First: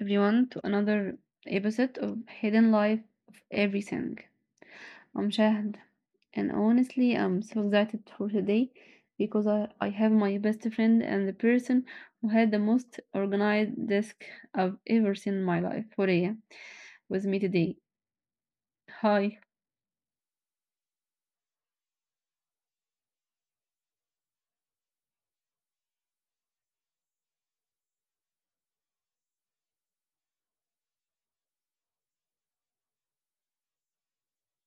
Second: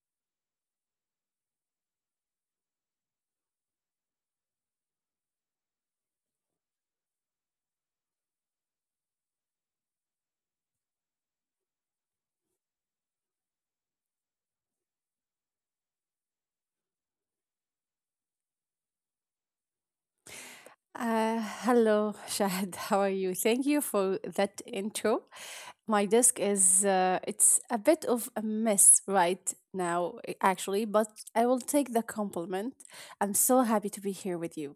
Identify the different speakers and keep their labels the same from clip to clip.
Speaker 1: everyone, to another episode of Hidden Life of Everything. I'm Shahd, and honestly, I'm so excited for today because I have my best friend and the person who had the most organized desk I've ever seen in my life, Horea, with me today. Hi.
Speaker 2: Hello, Shahid. How are you? Thank you for that intro. My desk is it's a bit of a mess right now, actually, but I will take the compliment. I'm so happy to be here with you.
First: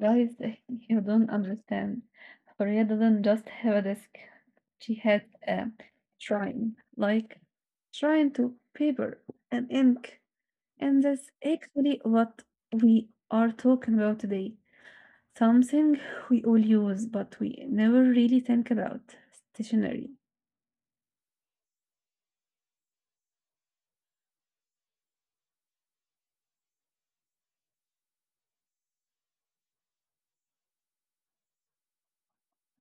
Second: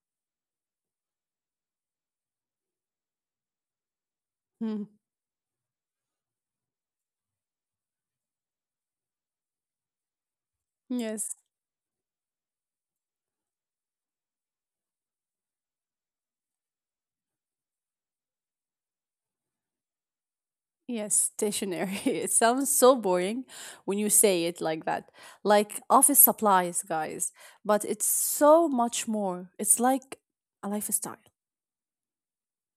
Speaker 1: Guys, you don't understand. Horia didn't just have a desk.
Speaker 2: Hmm.
Speaker 1: She had a shrine, like shrine to paper and ink. And that's
Speaker 2: Yes,
Speaker 1: actually what we are talking about today. Something we all use, but we never really think about. Stationery.
Speaker 2: yes, stationery. It sounds so boring when you say it like that, like office supplies, guys. But it's so much more. It's like a lifestyle.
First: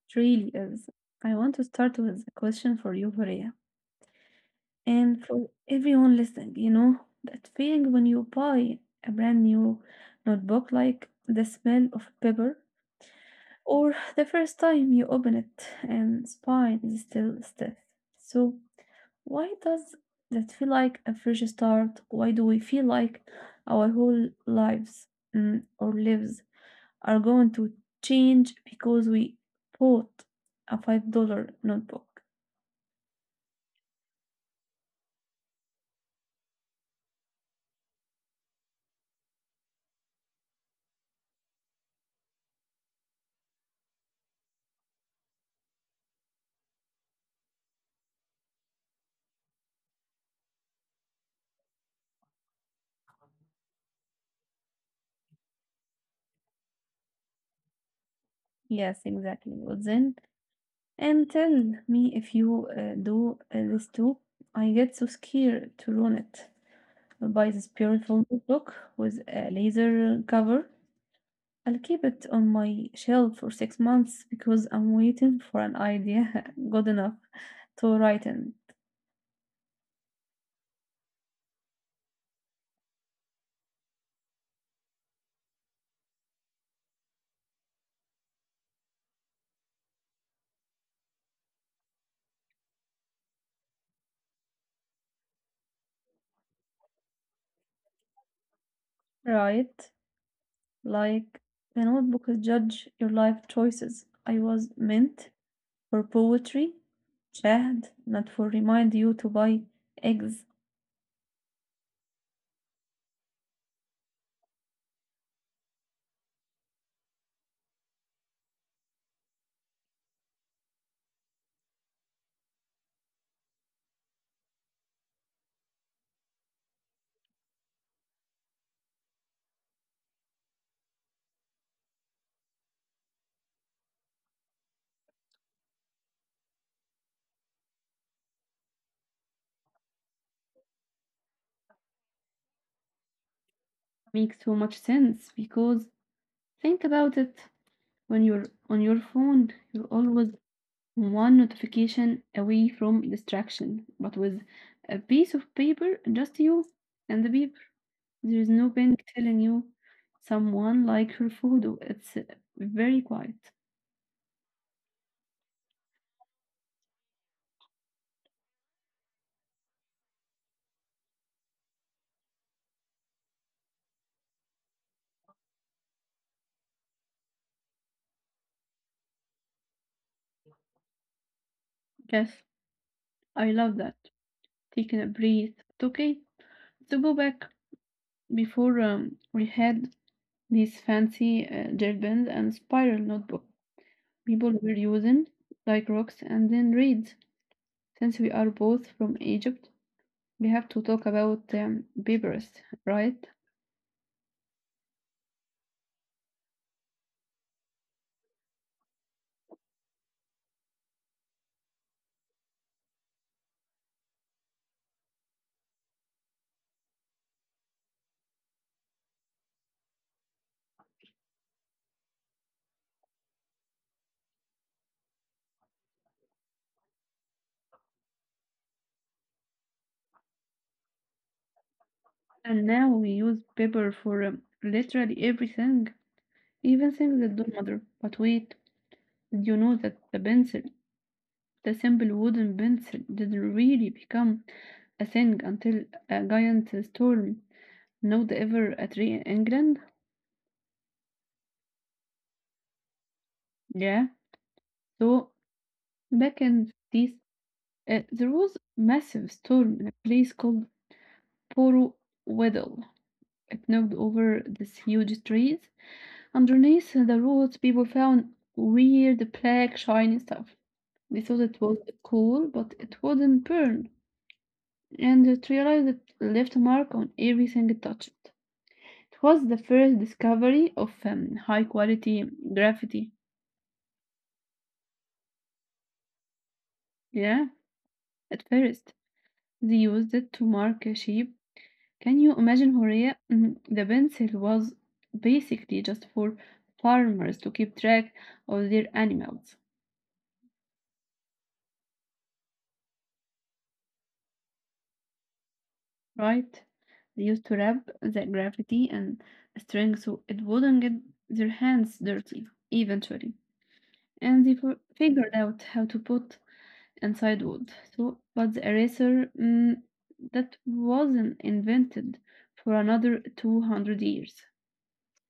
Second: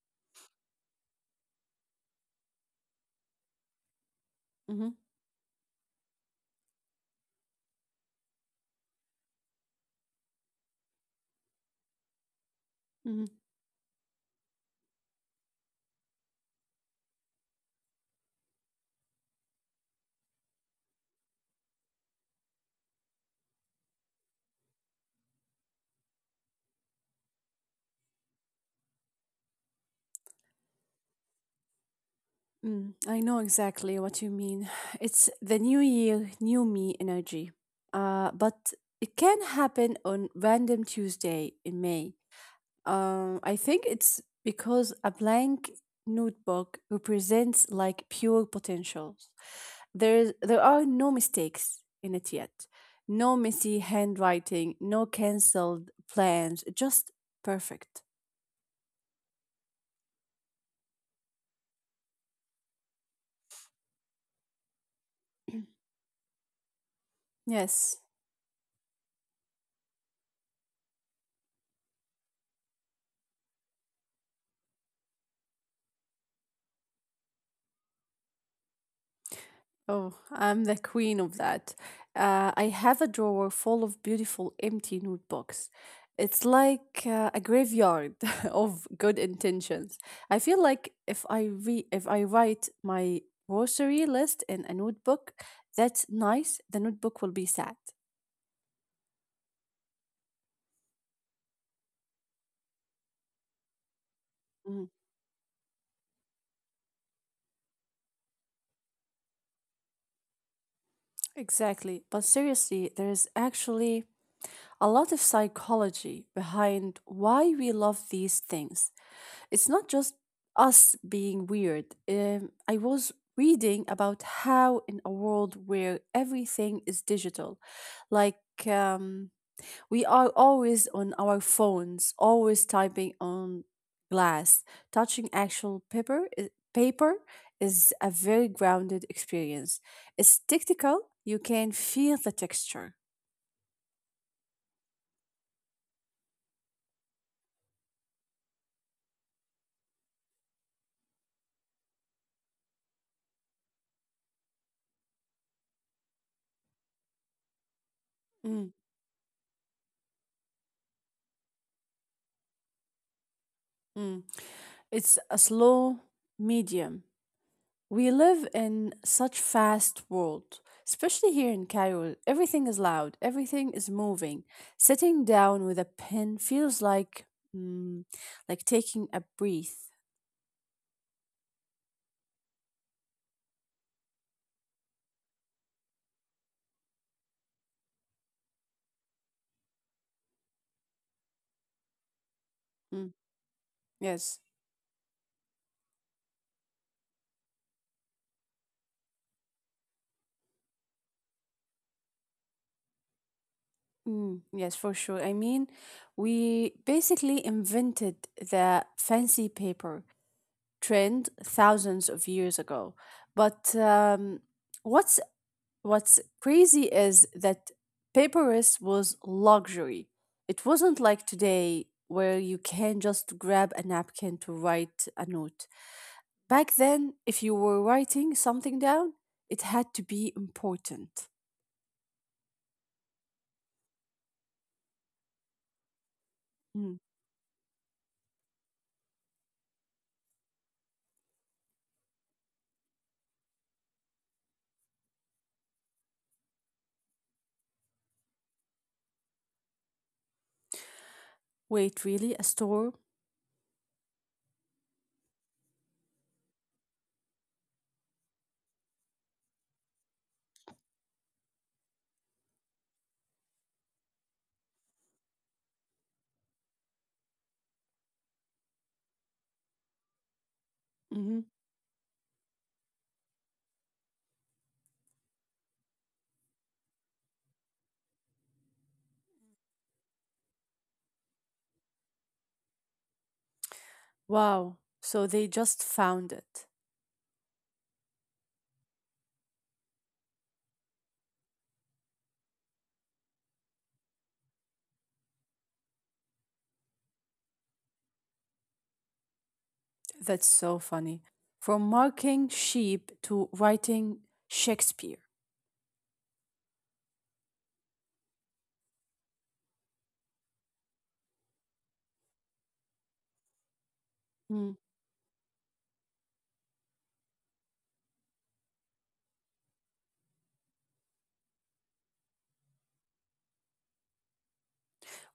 Speaker 1: It really is. I want to start with a question for you, Horia.
Speaker 2: Mm-hmm.
Speaker 1: And for everyone listening, you know, that feeling when you buy a brand new notebook, like the smell of paper,
Speaker 2: Mm-hmm.
Speaker 1: or the first time you open it and spine is still stiff. So, why does that feel like a fresh start? Why do we feel like our whole lives or lives are going to change because we bought a $5 notebook?
Speaker 2: I know exactly what you mean. It's the new year, new me energy. But it can happen on random Tuesday in May. I think it's because a blank notebook represents like pure potentials. There are no mistakes in it yet. No messy handwriting, no cancelled plans, just perfect.
Speaker 1: Yes, exactly. Well, then and tell me if you do this too. I get so scared to ruin it. I'll buy this
Speaker 2: Yes.
Speaker 1: beautiful notebook with a laser cover. I'll keep it on my shelf for 6 months because I'm waiting for an idea good enough to write in.
Speaker 2: Oh, I'm the queen of that. I have a drawer full of beautiful empty notebooks. It's like a graveyard of good intentions. I feel like if I write my grocery list in a notebook, that's nice. The notebook will be sad.
Speaker 1: Right? Like the notebook is judge your life choices. I was
Speaker 2: Mm,
Speaker 1: meant for poetry, Chad, not for remind you to buy eggs.
Speaker 2: exactly. But seriously, there is actually a lot of psychology behind why we love these things. It's not just us being weird. I was reading about how, in a world where everything is digital, like um, we are always on our phones, always typing on glass, touching actual paper. Paper is a very grounded experience. It's tactile. You can feel the texture.
Speaker 1: Makes so much sense because think about it. When you're on your phone, you're always one notification away from distraction. But with a piece of paper, just you and the paper. There is
Speaker 2: Mm,
Speaker 1: no bank telling you someone like her photo. It's very quiet.
Speaker 2: mm. It's a slow medium. We live in such fast world, especially here in Cairo. Everything is loud, everything is moving. Sitting down with a pen feels like mm, like taking a breath.
Speaker 1: Yes, I love that. Taking a breath. But okay, to go back before we had these fancy gel pens and spiral
Speaker 2: Mm,
Speaker 1: notebook.
Speaker 2: yes.
Speaker 1: People were using like rocks and then reeds. Since we are both from Egypt, we have to talk about peppers, right?
Speaker 2: Yes, for sure. I mean, we basically invented the fancy paper trend thousands of years ago. But what's What's crazy is that paperless was luxury. It wasn't like today where you can just grab a napkin to write a note. Back then, if you were writing something down, it had to be important.
Speaker 1: And now we use pepper for literally everything, even
Speaker 2: Mm.
Speaker 1: things that don't matter. But wait, did you know that the pencil, the simple wooden pencil, didn't really become a thing until a giant storm not ever a tree in England.
Speaker 2: Wait, really? A store?
Speaker 1: Yeah. So back in this, there was massive storm in a place called Poro Weddell. It knocked over these huge trees. Underneath the roots, people found weird black shiny stuff. They
Speaker 2: Hmm.
Speaker 1: thought it was cool, but it wouldn't burn, and it realized it left a mark on everything it touched. It was the first discovery of high quality graffiti.
Speaker 2: Wow. So they just found it.
Speaker 1: Yeah, at first they used it to mark a sheep. Can you imagine, Horea? Mhm. The pencil was basically just for farmers to keep track of their animals.
Speaker 2: That's so funny. From marking sheep to writing Shakespeare.
Speaker 1: Right? They used to wrap the gravity and string so it wouldn't get their hands dirty eventually. And they figured out how to put inside wood. So, but the eraser that wasn't invented for another 200 years.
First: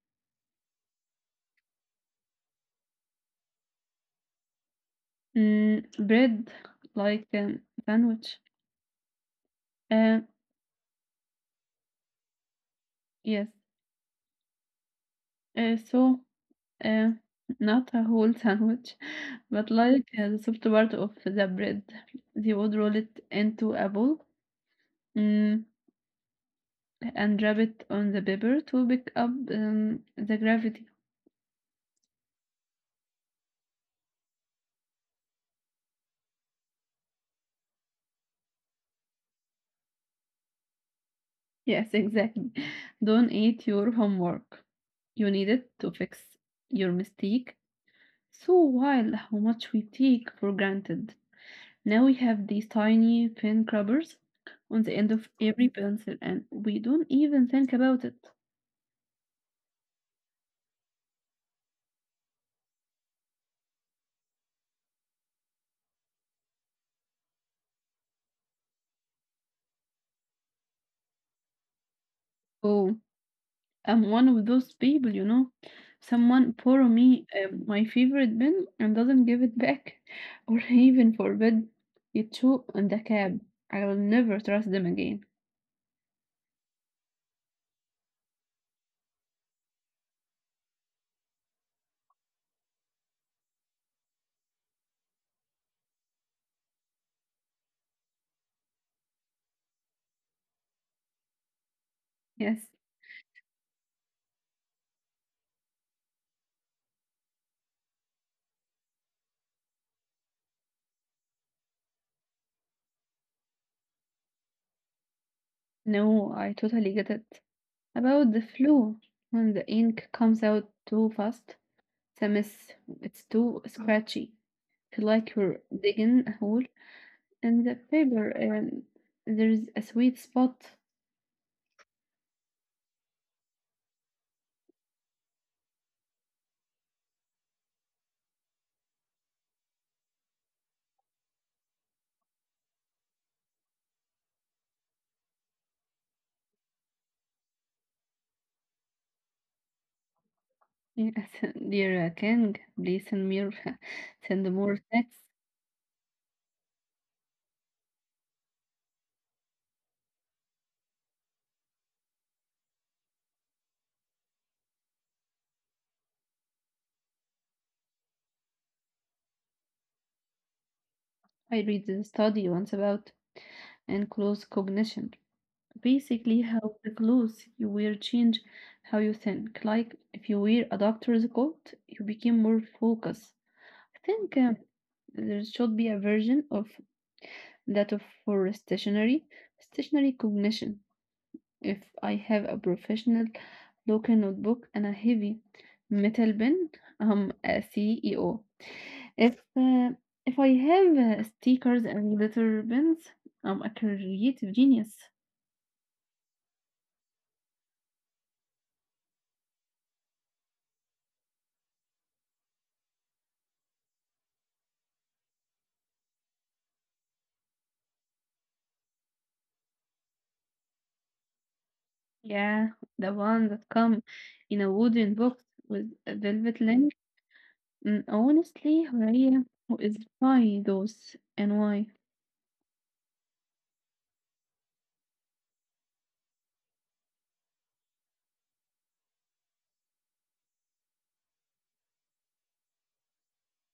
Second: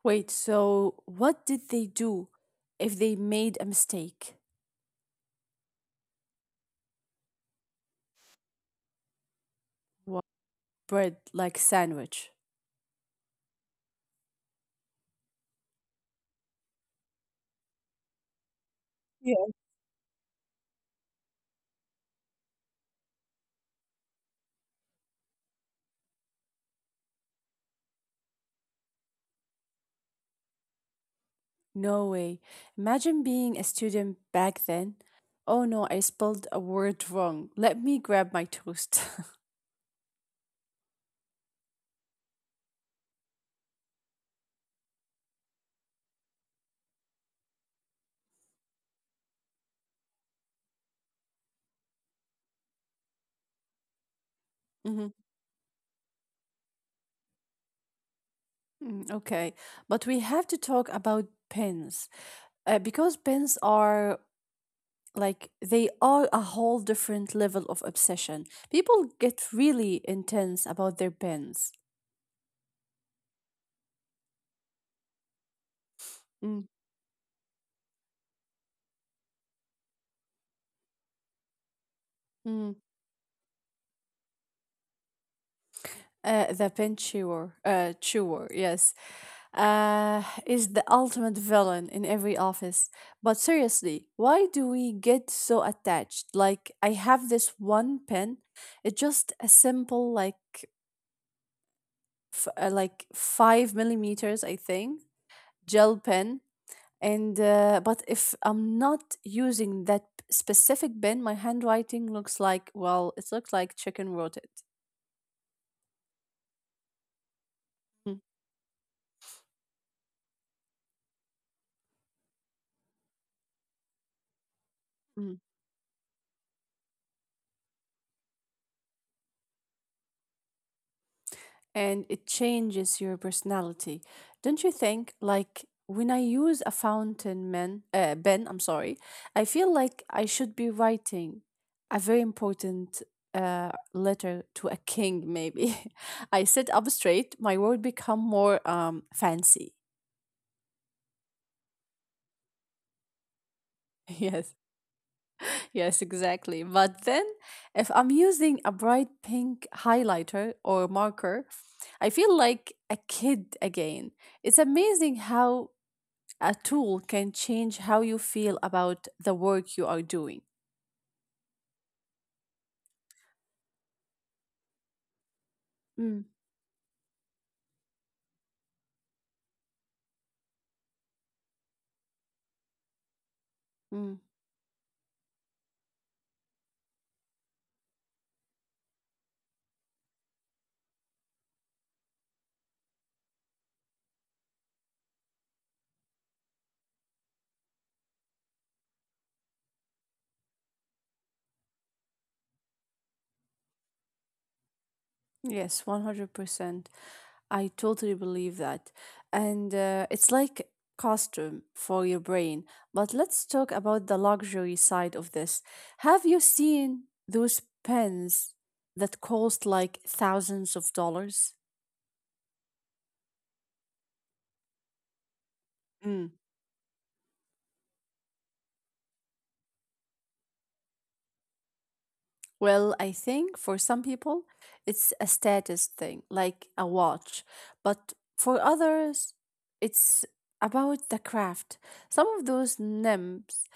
Speaker 2: Wait, so what did they do if they made a mistake?
Speaker 1: Bread like sandwich. Uh,
Speaker 2: What bread like sandwich?
Speaker 1: yes. Uh, so Uh, not a whole sandwich,
Speaker 2: Yeah.
Speaker 1: but like the soft part of the bread. They would roll it into a ball, mm, and wrap it on the paper to pick up the gravity.
Speaker 2: No way. Imagine being a student back then. Oh no, I spelled a word wrong. Let me grab my toast.
Speaker 1: Yes, exactly. Don't eat your homework. You need it to fix your mistake. So wild how much we take for granted. Now we have these tiny pen crubbers on the end
Speaker 2: Mhm.
Speaker 1: of every pencil, and we don't even think about it.
Speaker 2: Okay, but we have to talk about pens. Because pens are like they are a whole different level of obsession. People get really intense about their pens.
Speaker 1: Oh, I'm one of those people, you know. Someone
Speaker 2: Mm.
Speaker 1: borrow me my favorite pen and doesn't give it back, or even forbid it
Speaker 2: Mm.
Speaker 1: to in the cab. I will never trust them again.
Speaker 2: The pen chewer, yes, is the ultimate villain in every office. But seriously, why do we get so attached? Like, I have this one pen. It's just a simple, like,
Speaker 1: Yes,
Speaker 2: like 5 mm, I think, gel pen. And but if I'm not using that specific pen, my handwriting looks like well, it looks like chicken rotted.
Speaker 1: no, I totally get it.
Speaker 2: Mm,
Speaker 1: About the flu, when the ink comes out too fast, it's a mess. It's too scratchy. Feel like
Speaker 2: mm.
Speaker 1: you're digging a hole in the paper, and there's a sweet spot.
Speaker 2: And it changes your personality, don't you think? Like when I use a fountain pen I'm sorry, I feel like I should be writing a very important letter to a king maybe. I sit up straight, my word become more fancy.
Speaker 1: Yes, dear King, please send me your-
Speaker 2: Yes,
Speaker 1: send more texts.
Speaker 2: yes, exactly. But then if I'm using a bright pink highlighter or marker, I feel like a kid again. It's amazing how a tool can change how you feel about the work you are doing.
Speaker 1: I read the study once about and close cognition.
Speaker 2: Mm,
Speaker 1: Basically, how the clothes you wear change how you think. Like if you wear a doctor's coat, you become more focused. I
Speaker 2: mm.
Speaker 1: think there should be a version of that of for stationary stationary cognition. If I have a professional looking notebook and a heavy metal pen, I'm a CEO. If uh, if I have stickers and glitter pens, I'm a creative genius.
Speaker 2: Yes, 100%. I totally believe that. And it's like costume for your brain. But let's talk about the luxury side of this. Have you seen those pens that cost like thousands of dollars?
Speaker 1: Yeah, the one that come in a wooden box with a velvet link. Mm, honestly, Horia, who is buying those and why?
Speaker 2: Well, I think for some people, it's a status thing, like a watch. But for others, it's about the craft. Some of those nibs,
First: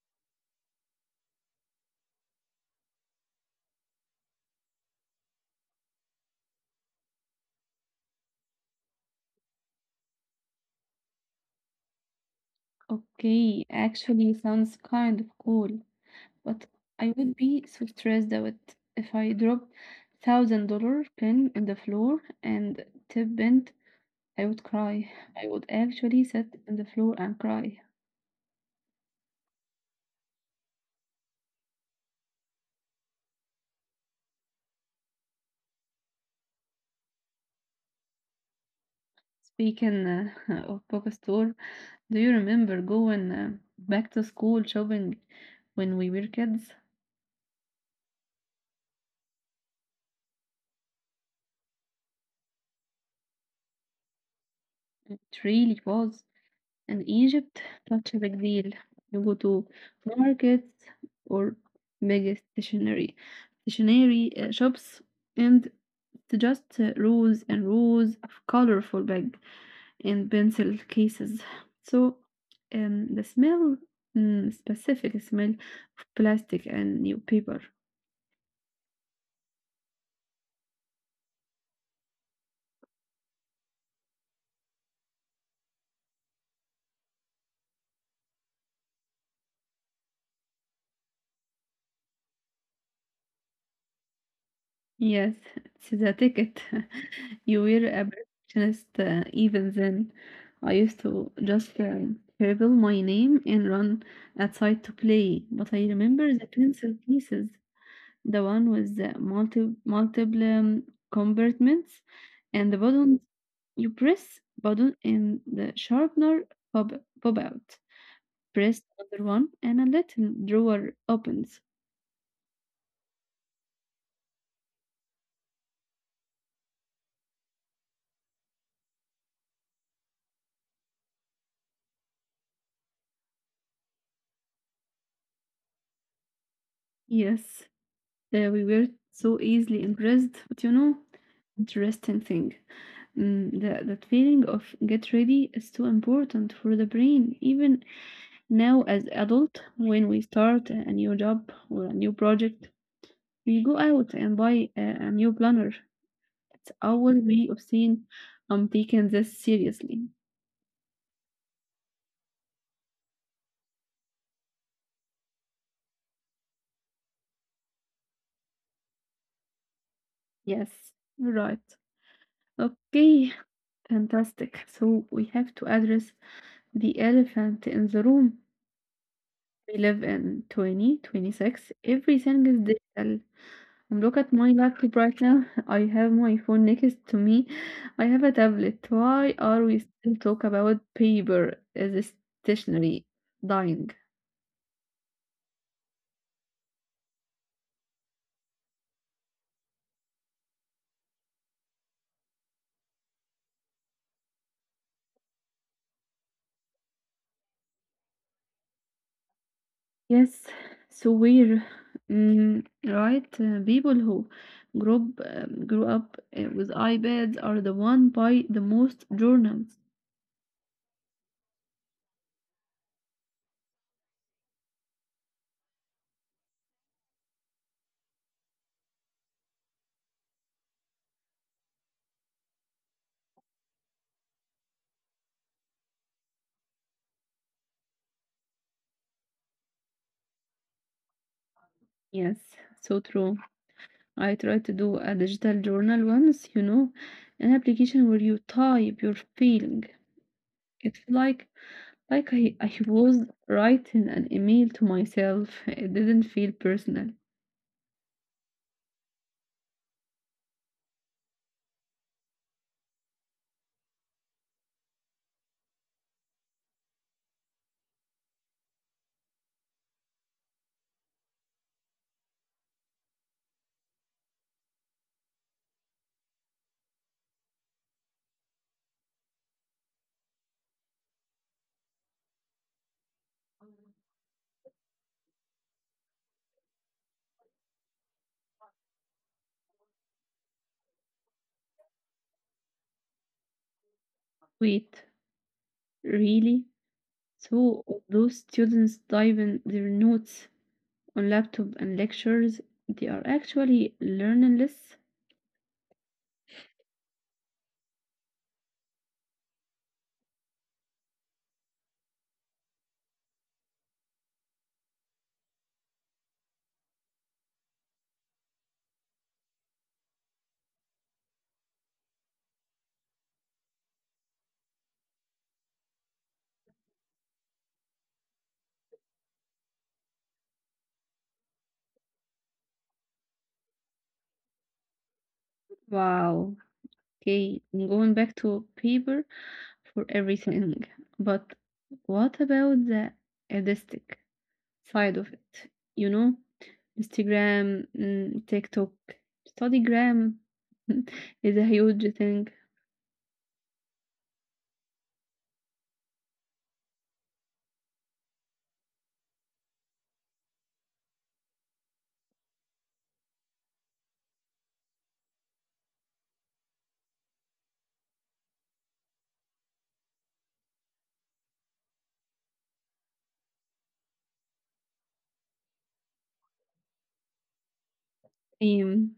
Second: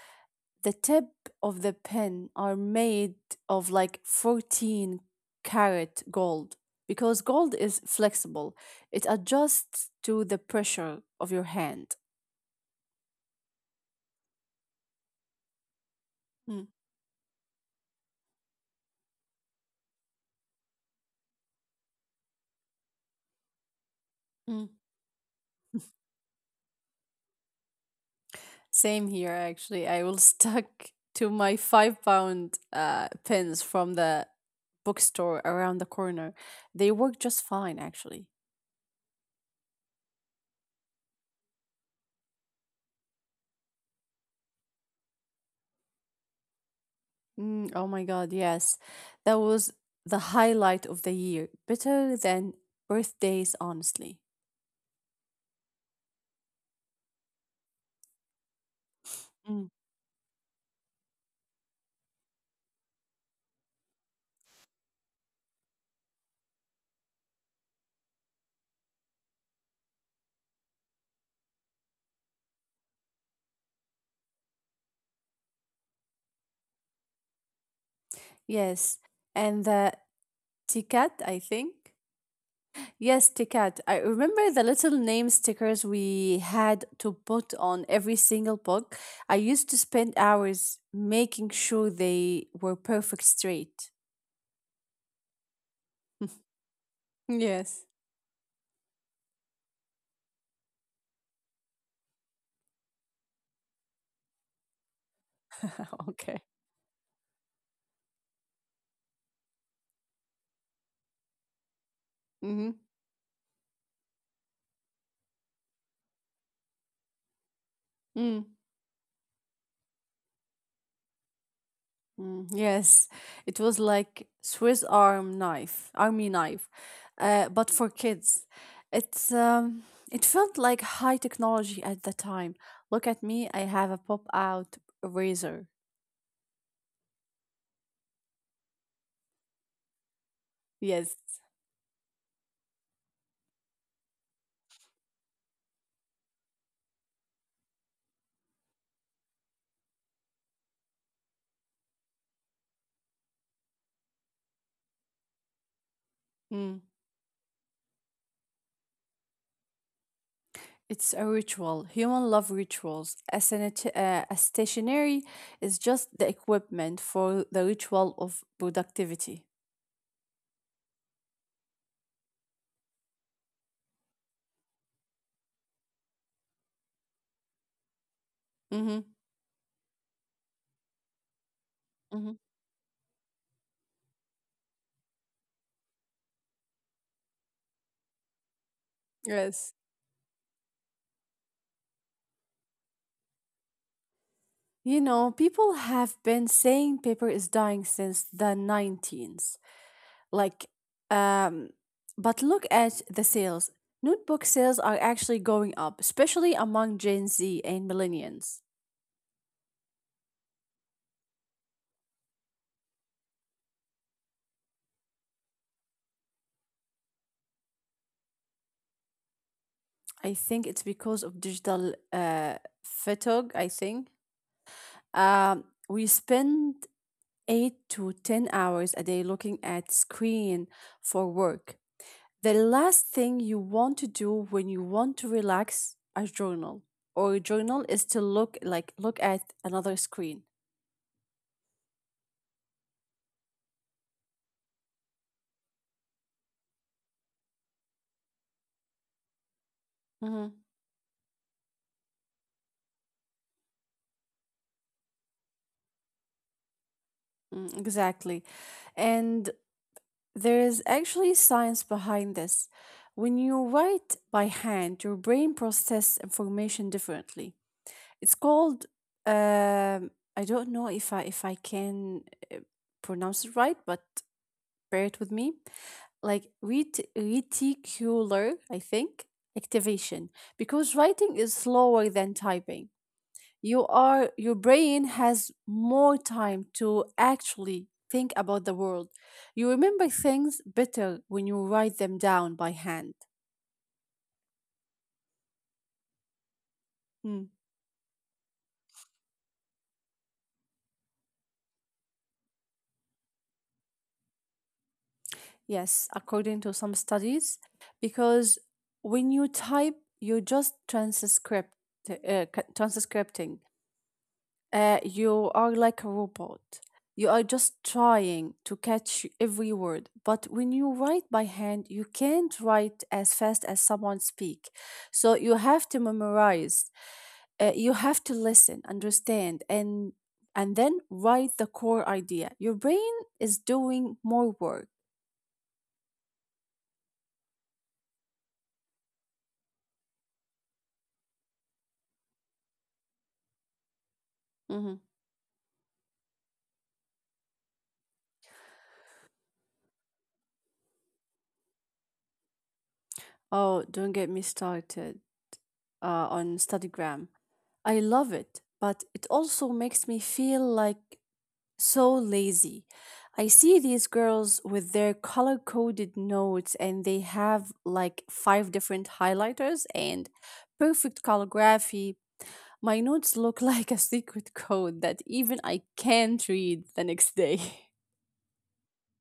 Speaker 2: the tip of the pen, are made of like 14 carat gold because gold is flexible, it adjusts to the pressure of your hand.
Speaker 1: Okay, actually sounds kind of cool.
Speaker 2: Mm,
Speaker 1: But I would be so stressed out if I dropped thousand dollar pin in the floor and tip bent, I
Speaker 2: mm.
Speaker 1: would cry. I would actually sit in the floor and cry.
Speaker 2: Same here, actually. I will stuck to my £5 pins from the bookstore around the corner. They work just fine, actually.
Speaker 1: Speaking of bookstore, do you remember going back to school shopping when we were kids?
Speaker 2: Mm, oh my God, yes. That was the highlight of the year. Better than birthdays, honestly.
Speaker 1: It really was. And Egypt such a big deal. You go to
Speaker 2: Mm.
Speaker 1: markets or mega stationery, shops, and it's just rows and rows of colorful bag and pencil cases. So, the smell, specific smell of plastic and new paper.
Speaker 2: Yes. And the ticket, I think. Yes, Tikat. I remember the little name stickers we had to put on every single book. I used to spend hours making sure they were perfect straight.
Speaker 1: Yes, it's the ticket. You
Speaker 2: Yes.
Speaker 1: were a perfectionist even then. I used to just scribble my name and run outside to play. But I remember
Speaker 2: Okay.
Speaker 1: the pencil pieces, the one with the multiple compartments
Speaker 2: Mm-hmm.
Speaker 1: and the button. You press button and the sharpener pop pop out.
Speaker 2: Mm.
Speaker 1: Press another one and a little drawer opens.
Speaker 2: Mm. Yes. It was like Swiss army knife, but for kids. It's um, it felt like high technology at the time. Look at me, I have a pop-out razor.
Speaker 1: Yes. We were so easily impressed, but you know,
Speaker 2: Yes.
Speaker 1: interesting thing. That feeling of get ready is too important for the brain. Even now, as adult, when we start a new job or a new project, we go out and buy a new planner. It's
Speaker 2: Mm.
Speaker 1: our way of saying, I'm taking this seriously.
Speaker 2: It's a ritual. Human love rituals. A stationery is just the equipment for the ritual of productivity.
Speaker 1: Yes, right. Okay, fantastic. So we have to address the elephant in the room.
Speaker 2: Hmm.
Speaker 1: We live in 2026.
Speaker 2: Hmm.
Speaker 1: Everything is digital. I'm look at my laptop right now. I have my phone next to me. I have a tablet. Why are
Speaker 2: Yes.
Speaker 1: we still talk about paper as a stationery dying?
Speaker 2: You know, people have been saying paper is dying since the 19s. Like, um, but look at the sales. Notebook sales are actually going up, especially among Gen Z and millennials.
Speaker 1: Yes, so we're right. People who grew up with iPads are the one by the most journals.
Speaker 2: I think it's because of digital fatigue, I think. We spend 8 to 10 hours a day looking at screen for work. The last thing you want to do when you want to relax a journal or a journal is to look at another screen.
Speaker 1: Yes, so true. I tried to do a digital journal once, you know, an application where you type your feeling.
Speaker 2: Mhm.
Speaker 1: It's like I was writing an email to myself. It didn't feel personal.
Speaker 2: Exactly. And there is actually science behind this. When you write by hand, your brain processes information differently. It's called um I don't know if I can uh, pronounce it right, but bear it with me. Like reticular, I think, activation because writing is slower than typing. Your brain has more time to actually think about the world. You remember things better when you write them down by hand.
Speaker 1: Wait, really?
Speaker 2: Hmm.
Speaker 1: So all those students diving their notes on laptop and lectures, they are actually learning less?
Speaker 2: Yes, according to some studies, because when you type, you just transcript, transcripting. You are like a robot. You are just trying to catch every word. But when you write by hand, you can't write as fast as someone speak. So you have to memorize. You have to listen, understand, and then write the core idea. Your brain is doing more work.
Speaker 1: Wow. Okay, I'm going back to paper for everything. But what about the elastic
Speaker 2: Mm-hmm.
Speaker 1: side of it, you know? Instagram, TikTok, Studygram is a huge thing.
Speaker 2: Oh, don't get me started on Studygram. I love it, but it also makes me feel like so lazy. I see these girls with their color coded notes, and they have like five different highlighters and perfect calligraphy. My notes look like a secret code that even I can't read the next day.
Speaker 1: Um,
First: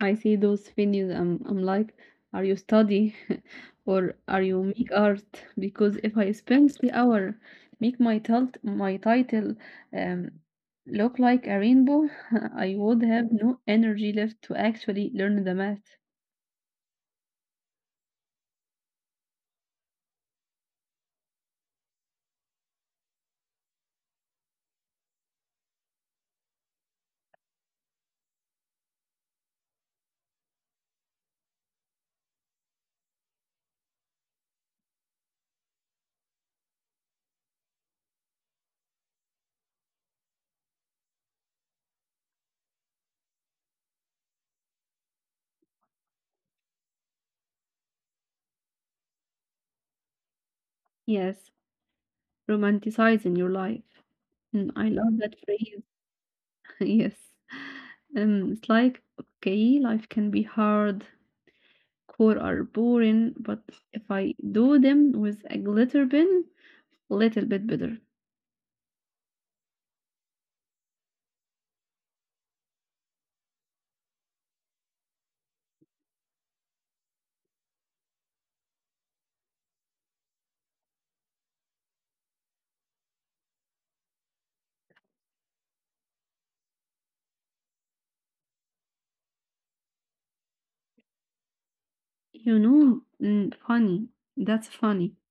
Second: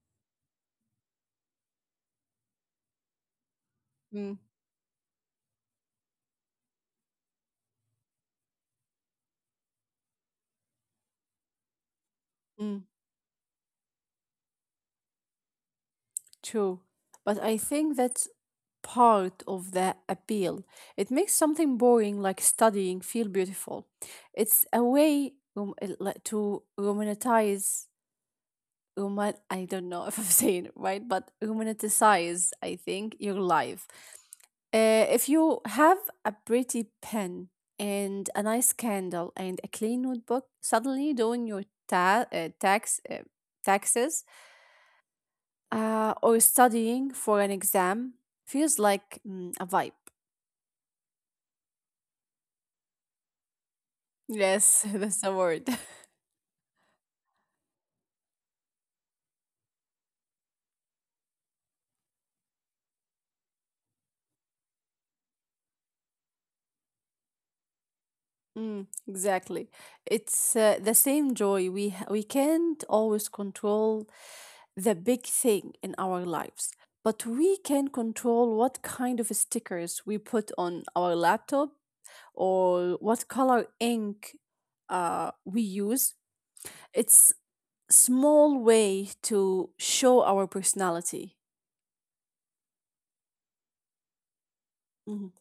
Speaker 1: I see those videos, I'm like, are you study or
Speaker 2: Mm,
Speaker 1: are you make art? Because if I spend the hour make my title um, look like a rainbow, I
Speaker 2: mm.
Speaker 1: would have no energy left to actually learn the math.
Speaker 2: True. But I think that's part of the appeal. It makes something boring like studying feel beautiful. It's a way like to romanticize, roman I don't know if I'm saying it right, but romanticize, I think, your life. If you have a pretty pen and a nice candle and a clean notebook, suddenly doing your taxes or studying for an exam feels like a vibe.
Speaker 1: Yes, romanticizing your life. Mm,
Speaker 2: Yes,
Speaker 1: I love
Speaker 2: that's the
Speaker 1: that
Speaker 2: word.
Speaker 1: phrase. Yes. It's like, okay, life can be hard, core are boring, but if I do them with a glitter pen, little bit better.
Speaker 2: Exactly. It's the same joy. We can't always control the big thing in our lives, but we can control what kind of stickers we put on our laptop or what color ink we use. It's small way to show our personality.
Speaker 1: You know, funny. That's funny.
Speaker 2: Mhm,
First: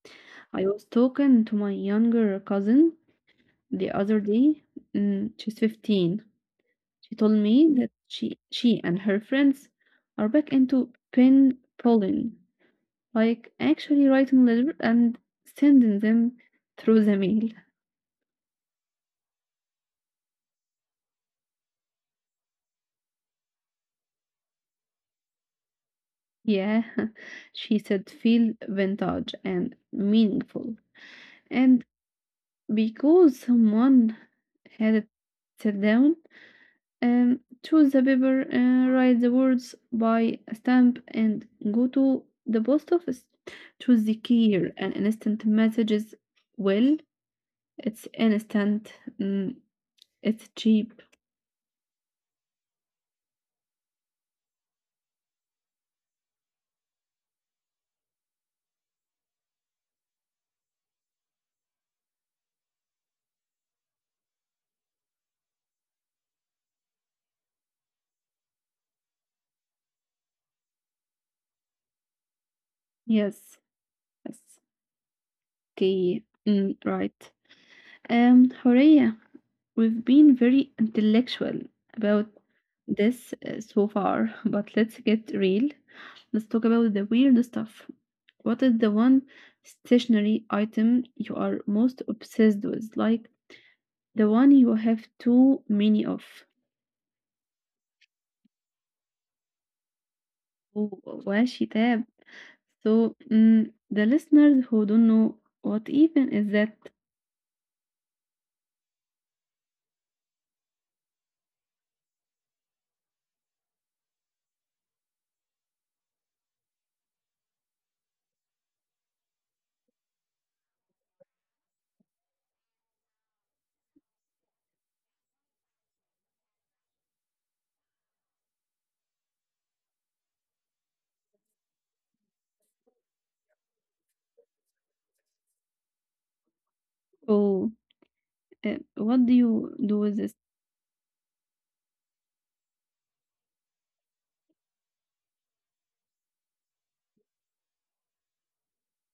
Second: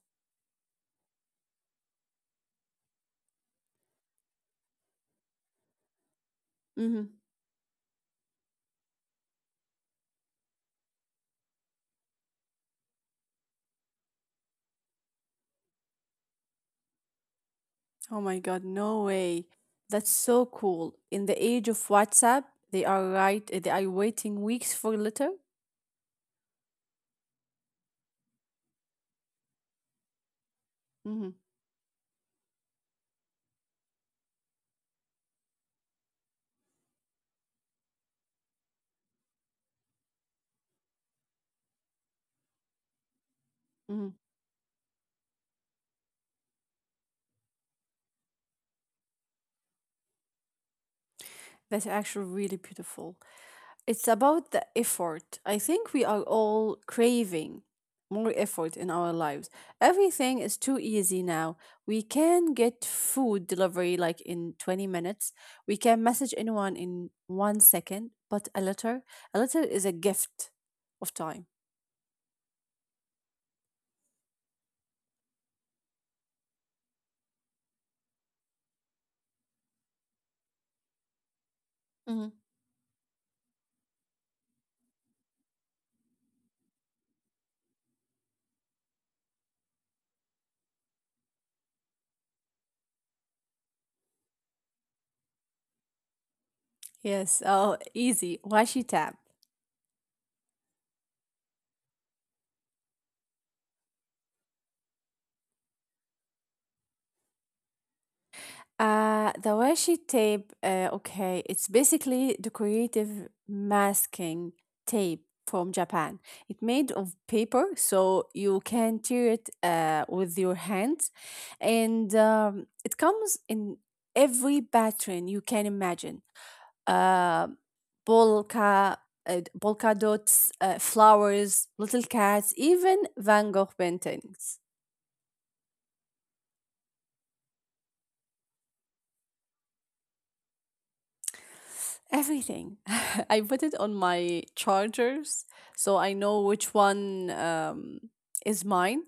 Speaker 1: I was talking to my younger cousin the other day. Mm, she's 15. She
Speaker 2: mhm.
Speaker 1: told me that she and her friends are back into pen pulling, like actually writing letters and sending them through the mail.
Speaker 2: Oh my God, no way. That's so cool. In the age of WhatsApp, they are right. They are waiting weeks for letter.
Speaker 1: Yeah, she said feel vintage and meaningful.
Speaker 2: Hmm.
Speaker 1: And because someone had it set down, um, choose the paper, write the words, buy a stamp, and go to the post office. Choose the
Speaker 2: Hmm.
Speaker 1: care and instant messages. Well, it's instant. Mm, it's cheap.
Speaker 2: That's actually really beautiful. It's about the effort. I think we are all craving more effort in our lives. Everything is too easy now. We can get food delivery like in 20 minutes. We can message anyone in 1 second, but a letter is a gift of time.
Speaker 1: Yes. Yes. Okay. Right. Horia. We've been very intellectual about
Speaker 2: Mm-hmm.
Speaker 1: this so far, but let's get real. Let's talk about the weird stuff. What is the one stationary item you are most obsessed with? Like the one you have too many of.
Speaker 2: Yes, oh, easy. Washi tab.
Speaker 1: Oh, washi tab. So, the listeners who don't know what even is that,
Speaker 2: The washi tape, okay, it's basically decorative masking tape from Japan. It made of paper, so you can tear it with your hands, and it comes in every pattern you can imagine. Uh, polka, polka dots, flowers, little cats, even Van Gogh paintings.
Speaker 1: oh, what do you do with this?
Speaker 2: Everything. I put it on my chargers so I know which one is mine.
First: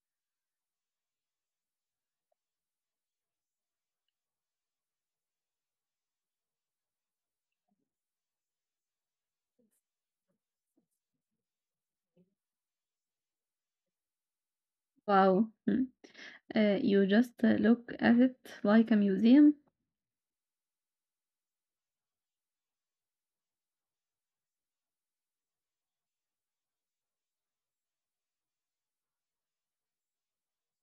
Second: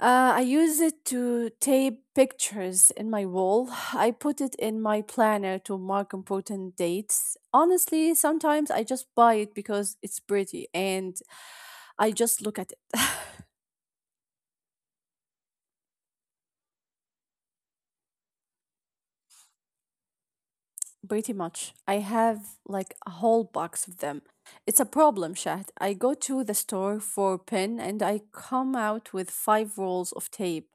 Speaker 2: I use it to tape pictures in my wall. I put it in my planner to mark important dates. Honestly, sometimes I just buy it because it's pretty and I just look at it.
Speaker 1: Wow. Mm. You just look at it like a museum?
Speaker 2: Pretty much. I have like a whole box of them. It's a problem, Shahd. I go to the store for pen and I come out with five rolls of tape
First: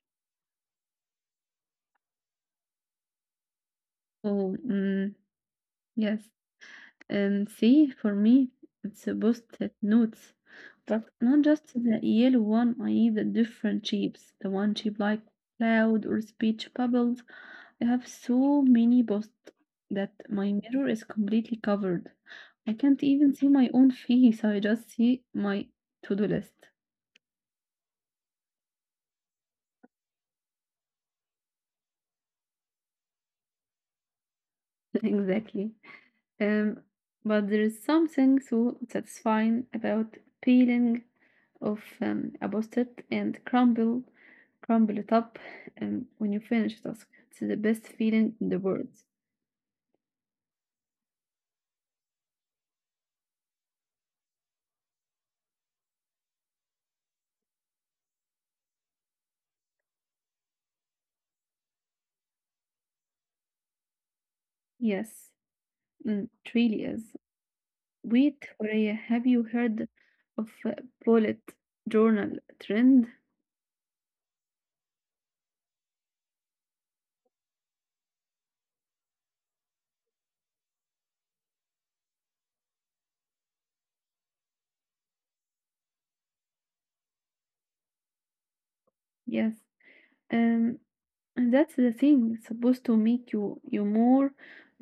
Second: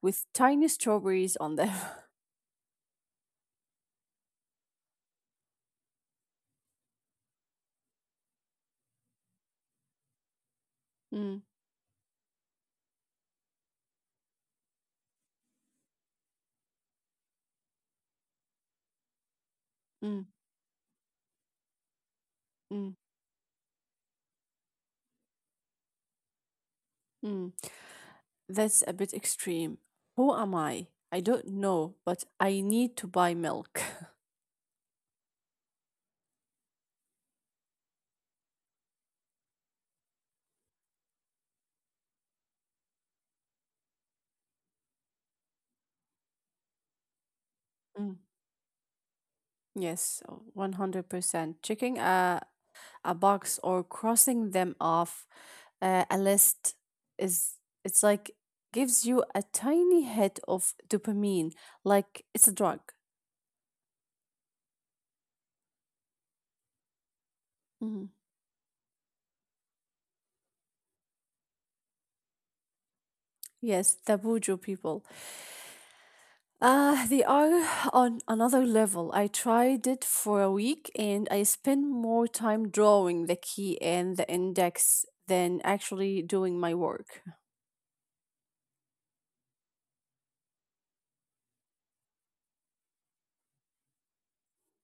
Speaker 2: with tiny strawberries on them.
Speaker 1: Oh, yes. See, for me, it's a post-it notes, but
Speaker 2: Mm,
Speaker 1: not just the yellow one. I need the different shapes. The one shape like cloud or speech bubbles. I have so many post
Speaker 2: mm,
Speaker 1: that my mirror is completely covered. I
Speaker 2: mm,
Speaker 1: can't even see my own face. I just see my to-do list.
Speaker 2: mm. That's a bit extreme. Who am I? I don't know, but I need to buy milk.
Speaker 1: Exactly. Um, but there is something so satisfying about peeling of a post-it and crumble it up when you finish a task. It's the best
Speaker 2: Mm,
Speaker 1: feeling in the world.
Speaker 2: yes, 100%. Checking a box or crossing them off a list is it's like gives you a tiny hit of dopamine like it's a drug.
Speaker 1: Yes, it really is.
Speaker 2: Mhm.
Speaker 1: Wait, Horea, have you heard of bullet journal trend?
Speaker 2: Yes, the buju people they are on another level. I tried it for a week and I spent more time drawing the key and the index than actually doing my work.
Speaker 1: Yes, um, and that's the thing. It's supposed to make you more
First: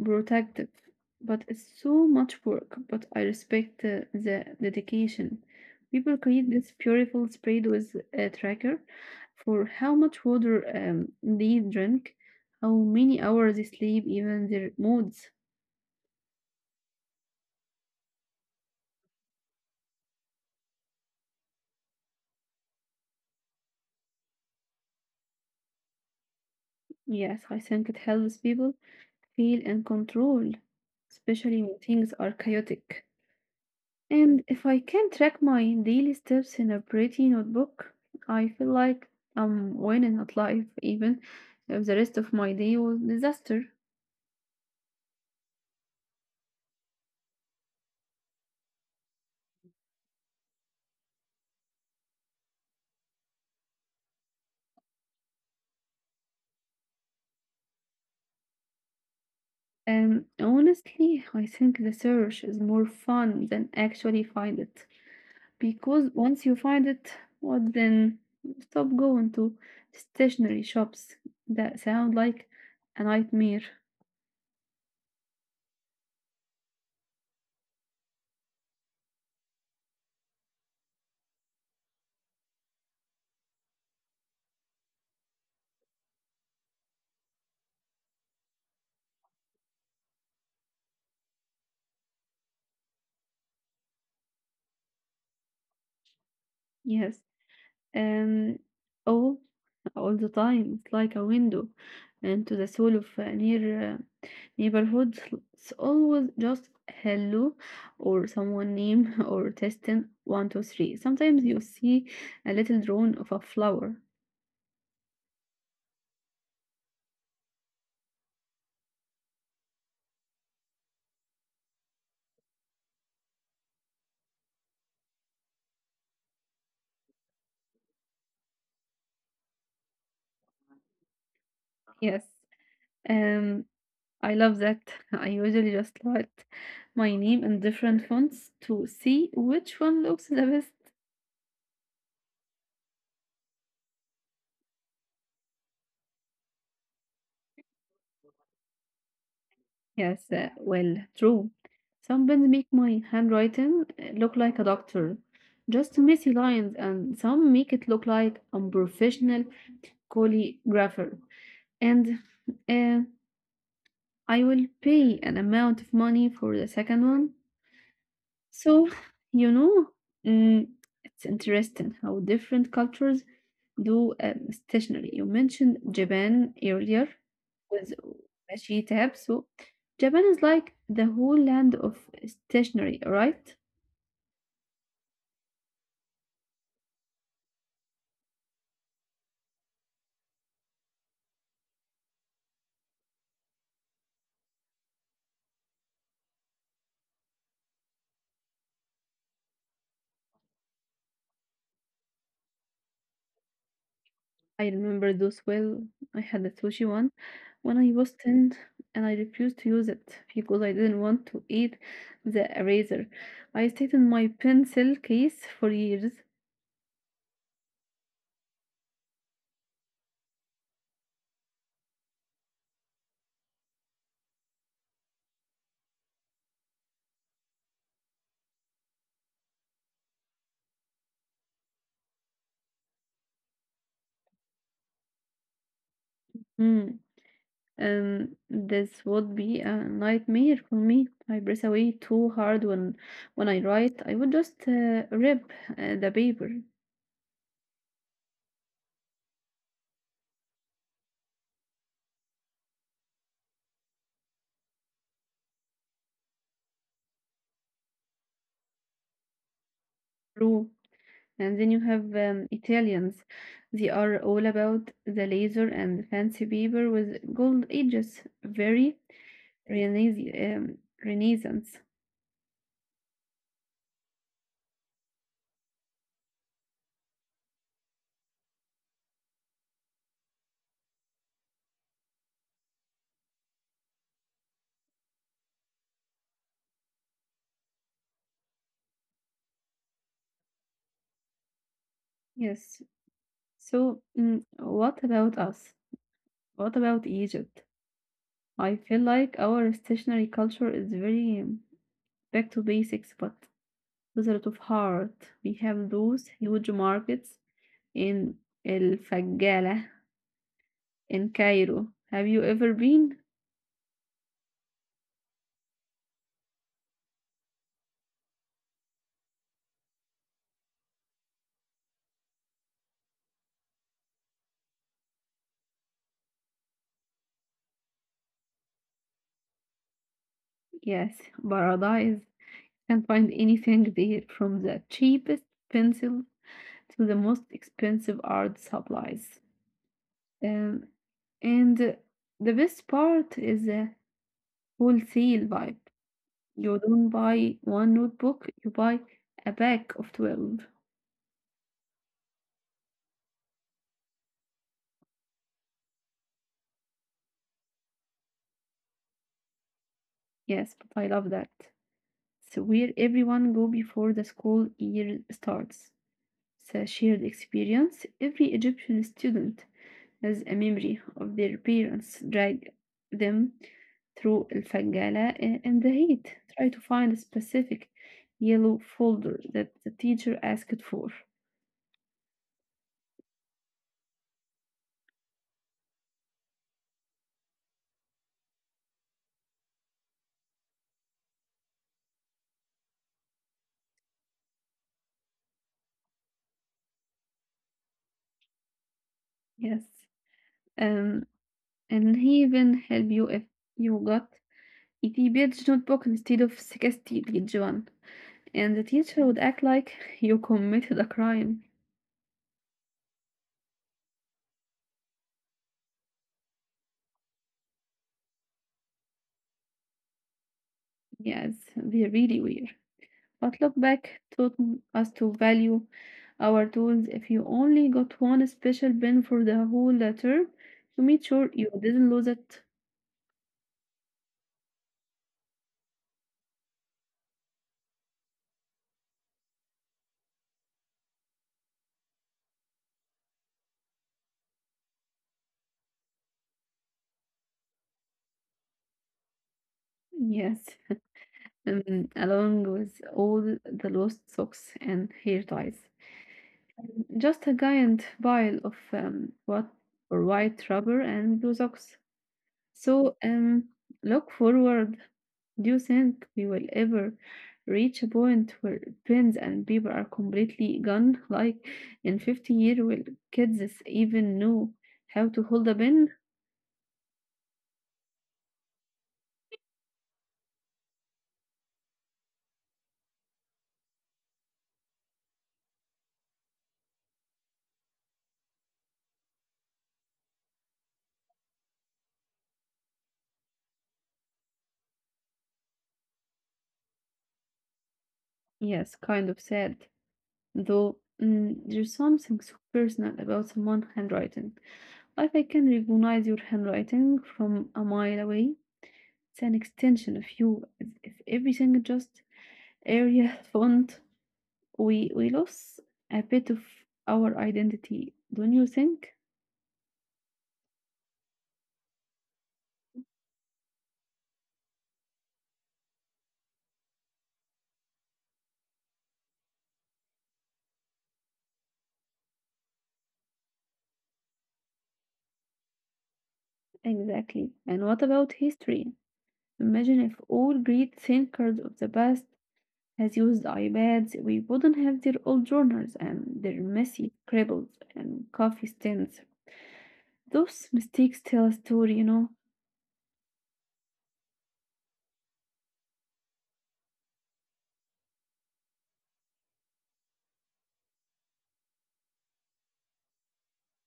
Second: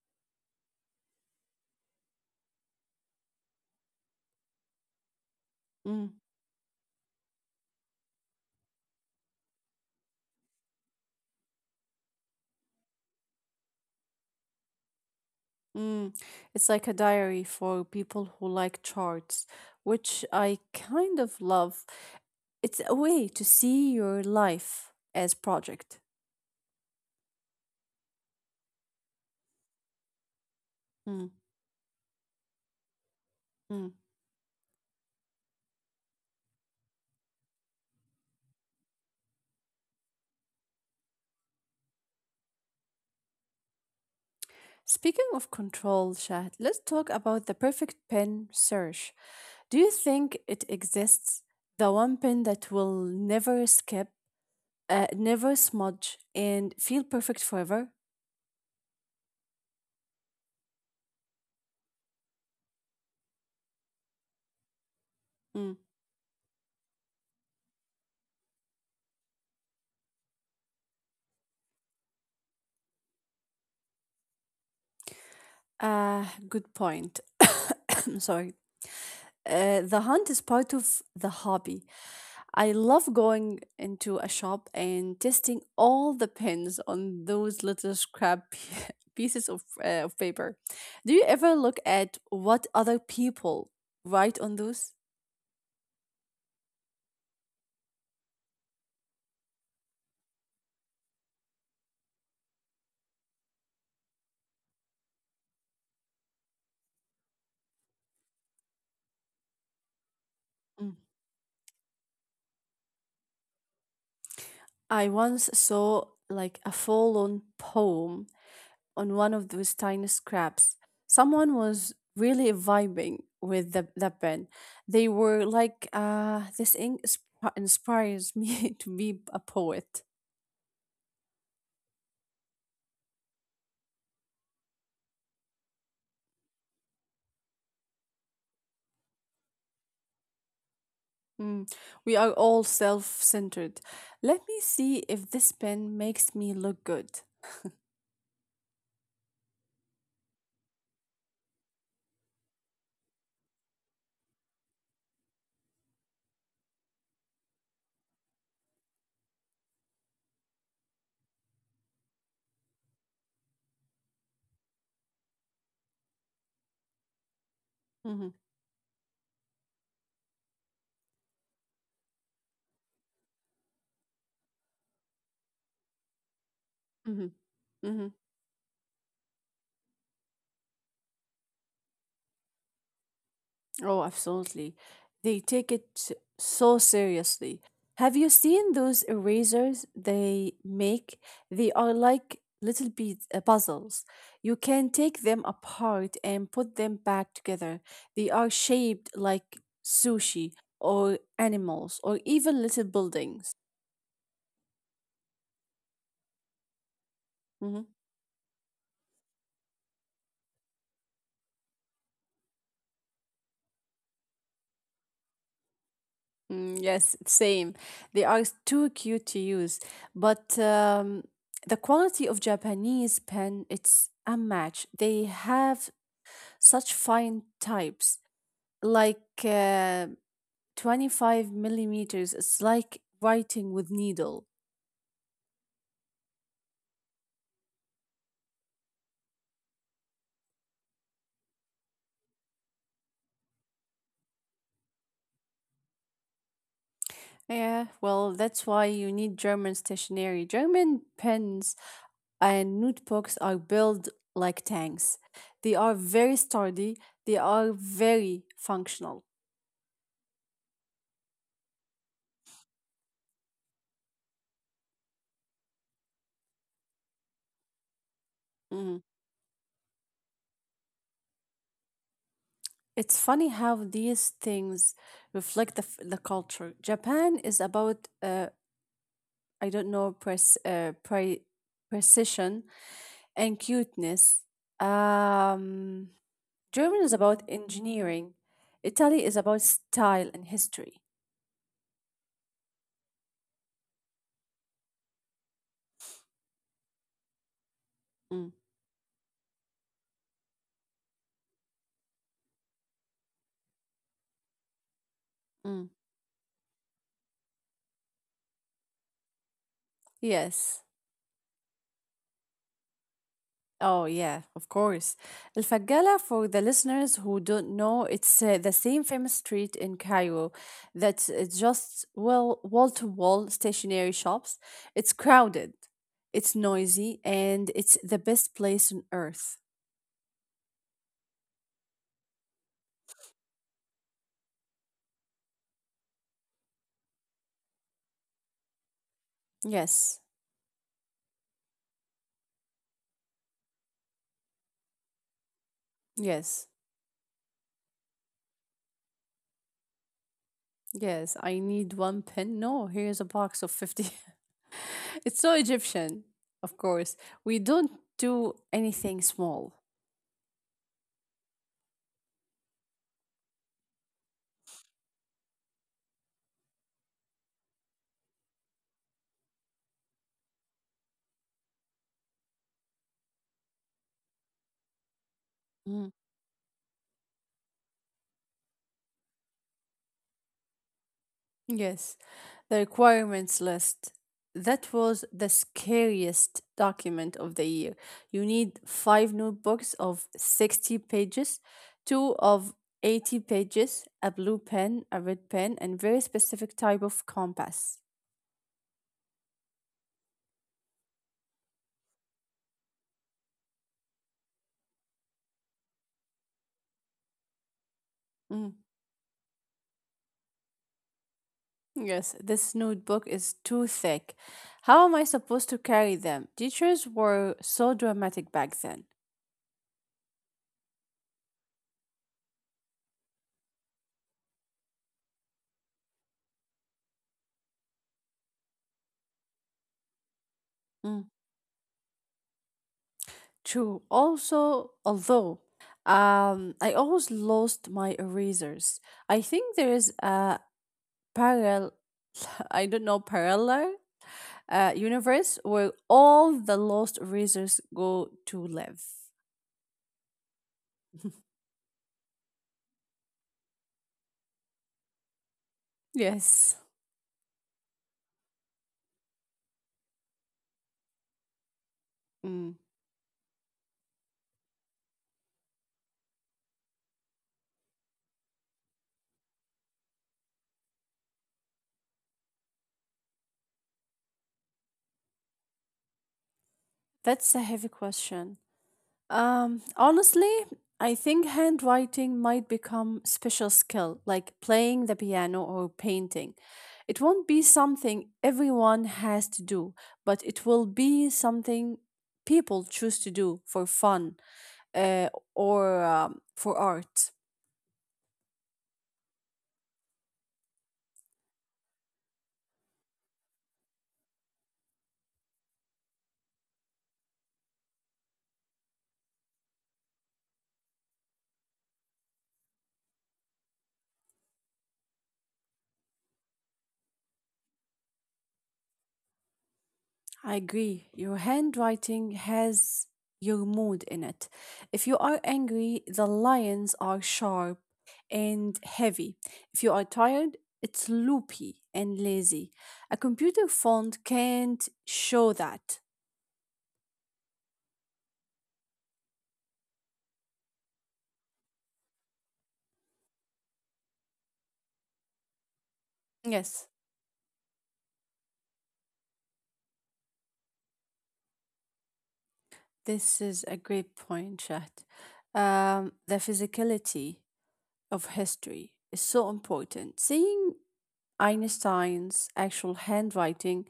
Speaker 1: protective, but it's so much work. But I respect the dedication. People create this beautiful spread with a tracker for how much water they drink, how many hours they sleep, even their moods.
Speaker 2: Mm, it's like a diary for people who like charts, which I kind of love. It's a way to see your life as project.
Speaker 1: Yes, I think it helps people feel in control,
Speaker 2: Mm,
Speaker 1: especially when things are chaotic.
Speaker 2: mm.
Speaker 1: And if I can track my daily steps in a pretty notebook, I feel like I'm winning at life, even if the rest of my day was disaster.
Speaker 2: Speaking of control, Shahd, let's talk about the perfect pen search. Do you think it exists? The one pen that will never skip, never smudge, and feel perfect forever?
Speaker 1: And honestly, I think the search is more fun than actually find it.
Speaker 2: Mm.
Speaker 1: Because once you find it, what then? Stop going to stationery shops that sound like a nightmare.
Speaker 2: Good point. I'm sorry. The hunt is part of the hobby. I love going into a shop and testing all the pins on those little scrap pieces of paper. Do you ever look at what other people write on those?
Speaker 1: Yes. Um, all the time. It's like a window into the soul of a near neighborhood. It's always just hello or someone name or testing one, two,
Speaker 2: Mm.
Speaker 1: three. Sometimes you see a little drone of a flower.
Speaker 2: I once saw like a full on poem on one of those tiny scraps. Someone was really vibing with the pen. They were like, this ink inspires me to be a poet.
Speaker 1: Yes. Um, I love that. I usually just write my name in different fonts to see which one looks the best.
Speaker 2: Mm. We are all self centered. Let me see if this pen makes me look good.
Speaker 1: Yes, well, true. Some pens make my handwriting look like a doctor, just messy lines, and some make it look like I'm professional calligrapher. And uh, I will pay an amount of money for the second one.
Speaker 2: Hmm.
Speaker 1: So, you know, mm, it's interesting how different cultures do stationery. You mentioned Japan earlier
Speaker 2: Hmm.
Speaker 1: with
Speaker 2: Hmm.
Speaker 1: Washi tab. So Japan is like the whole land of stationery, right?
Speaker 2: Oh, absolutely. They take it so seriously. Have you seen those erasers they make? They are like little bead puzzles. You can take them apart and put them back together. They are shaped like sushi or animals or even little buildings.
Speaker 1: I remember those well. I had a sushi one when
Speaker 2: Mhm.
Speaker 1: I was 10, and I refused to use it because I didn't want to eat the eraser. I stayed in my pencil case for years.
Speaker 2: Mm, yes, same. They are too cute to use, but the quality of Japanese pen it's unmatched. They have such fine types like 25 millimeters it's like writing with needle.
Speaker 1: Hmm. This would be a nightmare for me. I press away too hard when I write. I would just rip the paper
Speaker 2: Yeah, well, that's why you need German stationery. German pens and notebooks are built like tanks. They are very sturdy. They are very functional.
Speaker 1: through. And then you have Italians. They are all about the laser and fancy paper with gold edges.
Speaker 2: Mhm.
Speaker 1: Very Renaissance. Renaissance.
Speaker 2: It's funny how these things reflect the, the culture. Japan is about I don't know press pre- precision and cuteness. Um, German is about engineering. Italy is about style and history.
Speaker 1: Yes. So, mm, what about us? What about Egypt?
Speaker 2: Mm,
Speaker 1: I feel like our stationary culture is very back to basics, but بذرة of heart. We
Speaker 2: mm.
Speaker 1: have those huge markets in الفجالة
Speaker 2: Yes.
Speaker 1: in Cairo. Have you ever been?
Speaker 2: Oh, yeah, of course. El Fagala, for the listeners who don't know, it's the same famous street in Cairo that's just well wall-to-wall stationery shops. It's crowded, it's noisy, and it's the best place on earth.
Speaker 1: Yes, paradise. Can't find anything there from the cheapest pencil to the most expensive art supplies.
Speaker 2: Yes,
Speaker 1: um, and the best part is the wholesale vibe.
Speaker 2: yes.
Speaker 1: You don't buy one notebook, you buy a pack of 12.
Speaker 2: Yes, I need one pen. No, here's a box of 50. It's so Egyptian, of course. We don't do anything small.
Speaker 1: Yes, but I love that. So where everyone go before the school year starts. It's a shared experience. Every Egyptian student as a memory of their parents drag them through الفجالة in the
Speaker 2: Mm.
Speaker 1: heat. Try to find a specific yellow folder that the teacher asked for.
Speaker 2: Yes, the requirements list. That was the scariest document of the year. You need five notebooks of 60 pages, two of 80 pages, a blue pen, a red pen, and very specific type of compass.
Speaker 1: Yes. Um, and even help you if you got a debate notebook instead of 60 page one. And
Speaker 2: Mm.
Speaker 1: the teacher would act like you committed a crime.
Speaker 2: Yes, this notebook is too thick. How am I supposed to carry them? Teachers were so dramatic back then.
Speaker 1: Yes, they really were. But look back taught us to value our tools. If you only got one special pen for the whole term, you made
Speaker 2: Mm,
Speaker 1: sure you didn't lose it.
Speaker 2: true. Also, although I always lost my erasers. I think there is a parallel, I don't know, parallel universe where all the lost erasers go to live.
Speaker 1: Yes, and along with all the lost socks and hair ties.
Speaker 2: Yes.
Speaker 1: Just a giant pile of what or white rubber and blue socks.
Speaker 2: Mm.
Speaker 1: So look forward. Do you think we will ever reach a point where pens and paper are completely gone? Like in 50 years, will kids even know how to hold a pen?
Speaker 2: That's a heavy question. Honestly, I think handwriting might become special skill, like playing the piano or painting. It won't be something everyone has to do, but it will be something people choose to do for fun, uh, or for art.
Speaker 1: Yes, kind of sad. Though mm, there's something so personal about someone's handwriting. Like I can recognize your handwriting from a mile away. It's an extension of you. If everything just area font, we lose a bit of our identity, don't you think?
Speaker 2: I agree. Your handwriting has your mood in it. If you are angry, the lines are sharp and heavy. If you are tired, it's loopy and lazy. A computer font can't show that.
Speaker 1: Exactly. And what about history? Imagine if all great thinkers of the past has used iPads, we wouldn't have their old journals and their
Speaker 2: Yes,
Speaker 1: messy scribbles and coffee stains. Those mistakes tell a story, you know?
Speaker 2: this is a great point, Shahd. The physicality of history is so important. Seeing Einstein's actual handwriting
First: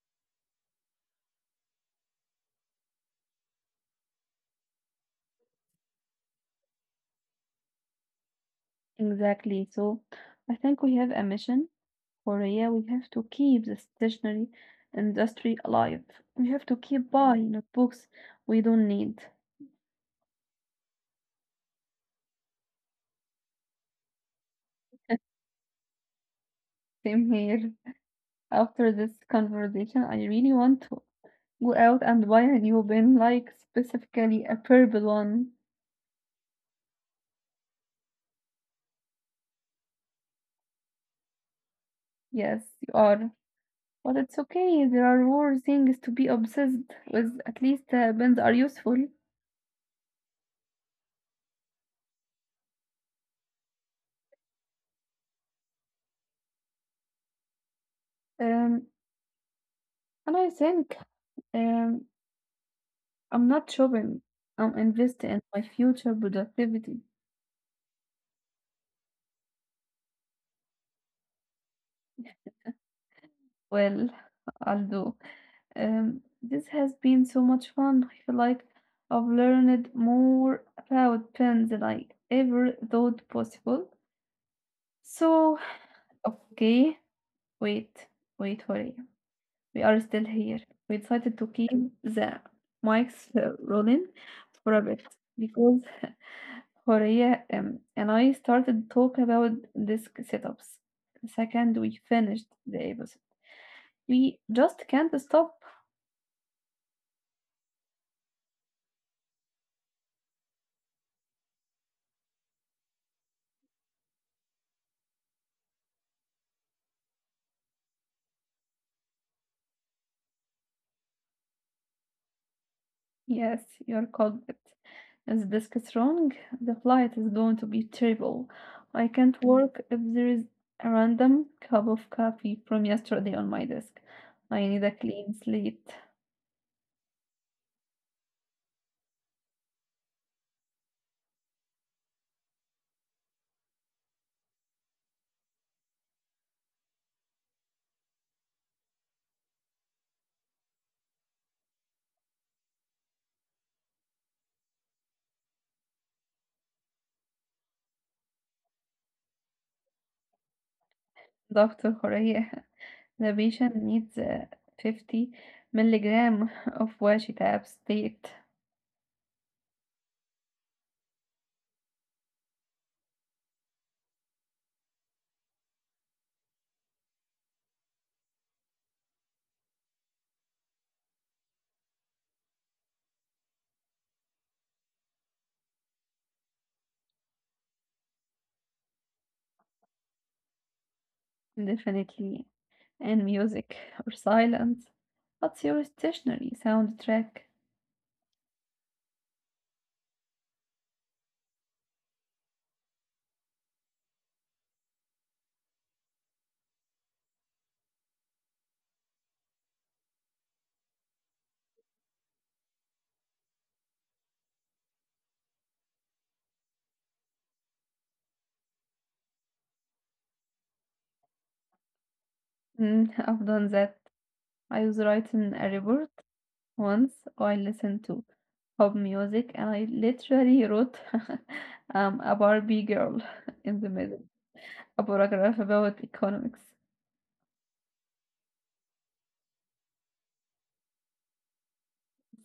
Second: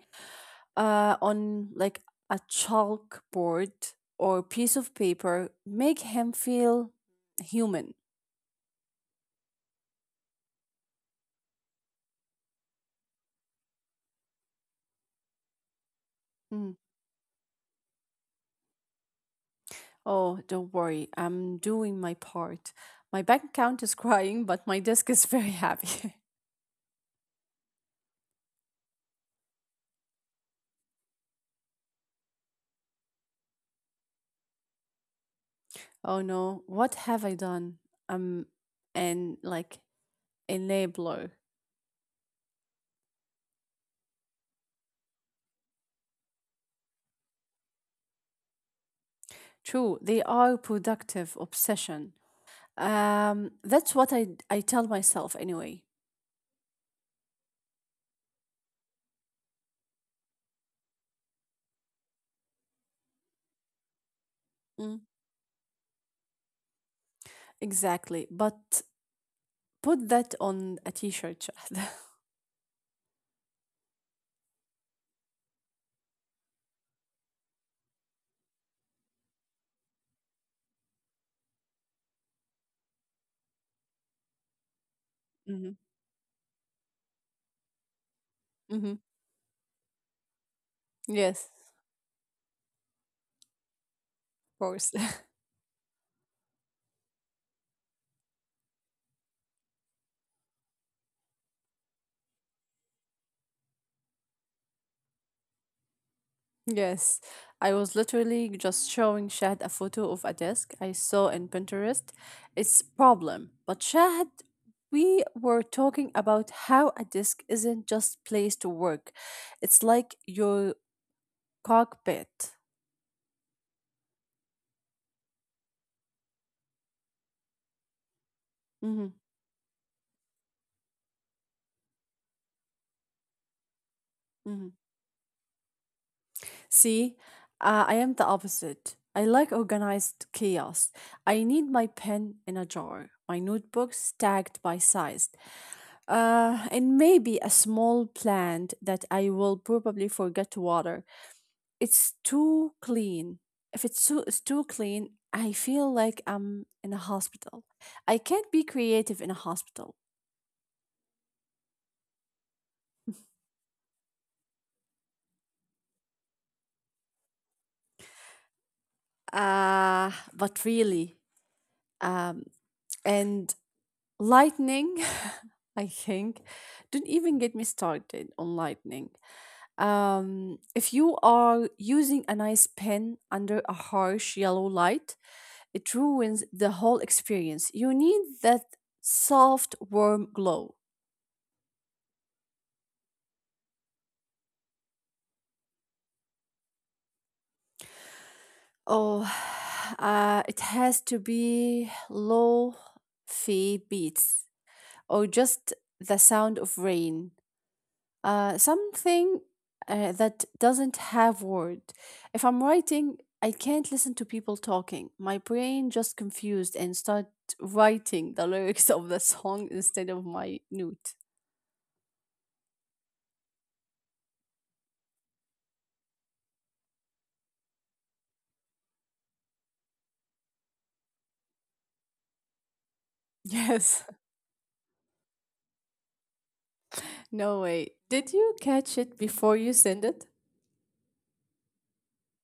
Speaker 2: on like a chalkboard or piece of paper make him feel human.
Speaker 1: Exactly. So I think we have a mission Korea, we have to keep the stationary industry alive. We have
Speaker 2: Mm.
Speaker 1: to keep buying notebooks we don't need.
Speaker 2: Oh, don't worry, I'm doing my part. My bank account is crying, but my desk is very happy.
Speaker 1: Same here. After this conversation, I really want to go out and buy a new pen, like specifically a purple one.
Speaker 2: Oh no, what have I done? Um, and like enabler.
Speaker 1: Yes, you are. But it's okay. There are more things to be obsessed with. At least pens are useful.
Speaker 2: True, they are productive obsession. That's what I tell myself anyway.
Speaker 1: Um, and I think um, I'm not shopping. I'm
Speaker 2: Mm.
Speaker 1: investing in my future productivity.
Speaker 2: Exactly, but put that on a t-shirt.
Speaker 1: Well, I'll do. This has been so much fun. I feel like I've learned more about pens than I ever thought possible. So,
Speaker 2: Mm-hmm.
Speaker 1: okay, wait, wait,
Speaker 2: Mm-hmm.
Speaker 1: hurry. We are still here. We decided to
Speaker 2: Yes,
Speaker 1: keep the mics rolling
Speaker 2: of
Speaker 1: for a
Speaker 2: course.
Speaker 1: bit because Horea and I started to talk about disk setups. The second we finished the episode, we just can't stop.
Speaker 2: Yes, I was literally just showing Shahad a photo of a desk I saw in Pinterest. It's problem, but Shahad, we were talking about how a desk isn't just place to work. It's like your cockpit.
Speaker 1: Yes, you're called it. If this gets wrong, the flight is going to be terrible. I
Speaker 2: Mm-hmm.
Speaker 1: can't work if there is a random cup of coffee from yesterday on my desk. I
Speaker 2: Mm-hmm.
Speaker 1: need a clean slate.
Speaker 2: See, I am the opposite. I like organized chaos. I need my pen in a jar, my notebooks stacked by size, and maybe a small plant that I will probably forget to water. It's too clean. If it's too clean, I feel like I'm in a hospital. I can't be creative in a hospital.
Speaker 1: Dr. Horea, the patient needs 50 milligram of washetap state,
Speaker 2: But really, um, and lightning, I think, don't even get me started on lightning. If you are using a nice pen under a harsh yellow light, it ruins the whole experience. You need that soft, warm glow.
Speaker 1: definitely, and music or silence. What's your stationary soundtrack?
Speaker 2: Oh, it has to be low fee beats or just the sound of rain. Something that doesn't have word. If I'm writing, I can't listen to people talking. My brain just confused and start writing the lyrics of the song instead of my note.
Speaker 1: Mm, I've done that. I was writing a report once. I listened to pop music and I literally wrote a Barbie girl in the
Speaker 2: Yes.
Speaker 1: middle, a paragraph about economics.
Speaker 2: No way. Did you catch it before you send it?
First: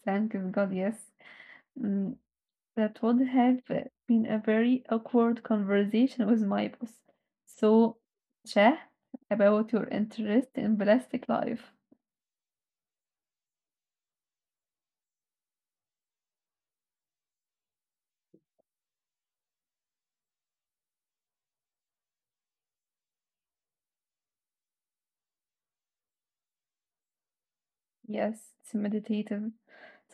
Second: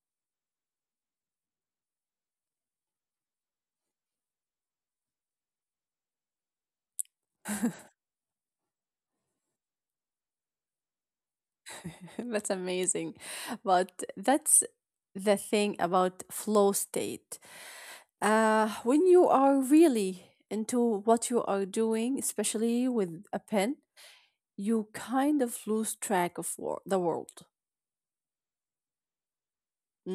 Speaker 1: Thank God, yes. Mm, that would have been a very awkward conversation with my boss. So, Shah, about your interest in plastic life.
Speaker 2: That's amazing. But that's the thing about flow state. When you are really into what you are doing, especially with a pen, you kind of lose track of the world.
Speaker 1: Yes, it's meditative.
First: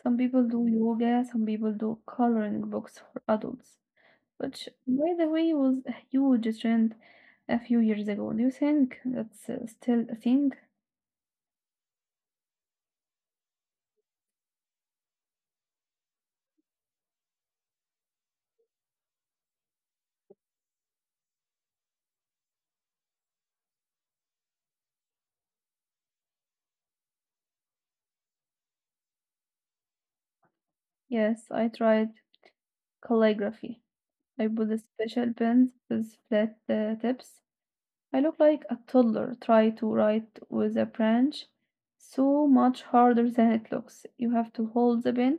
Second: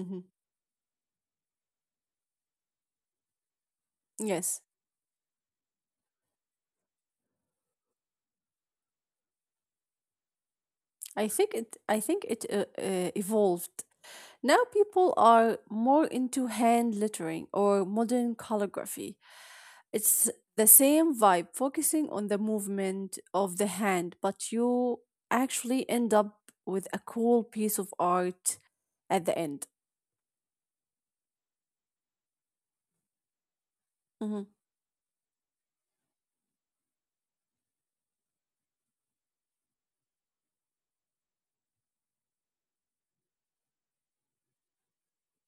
Speaker 1: Some people do yoga, some people do coloring books for adults.
Speaker 2: Yes,
Speaker 1: Which, by the way, was a huge trend a few years ago. Do you think that's still a thing?
Speaker 2: I think it. I think it evolved. Now people are more into hand lettering or modern calligraphy. It's the same vibe, focusing on the movement of the hand, but you actually end up with a cool piece of art at the end.
Speaker 1: Yes, I tried calligraphy. I
Speaker 2: Mhm.
Speaker 1: bought a special pen with flat tips. I look like a toddler trying to write with a branch. So much harder than it looks. You have to hold the pen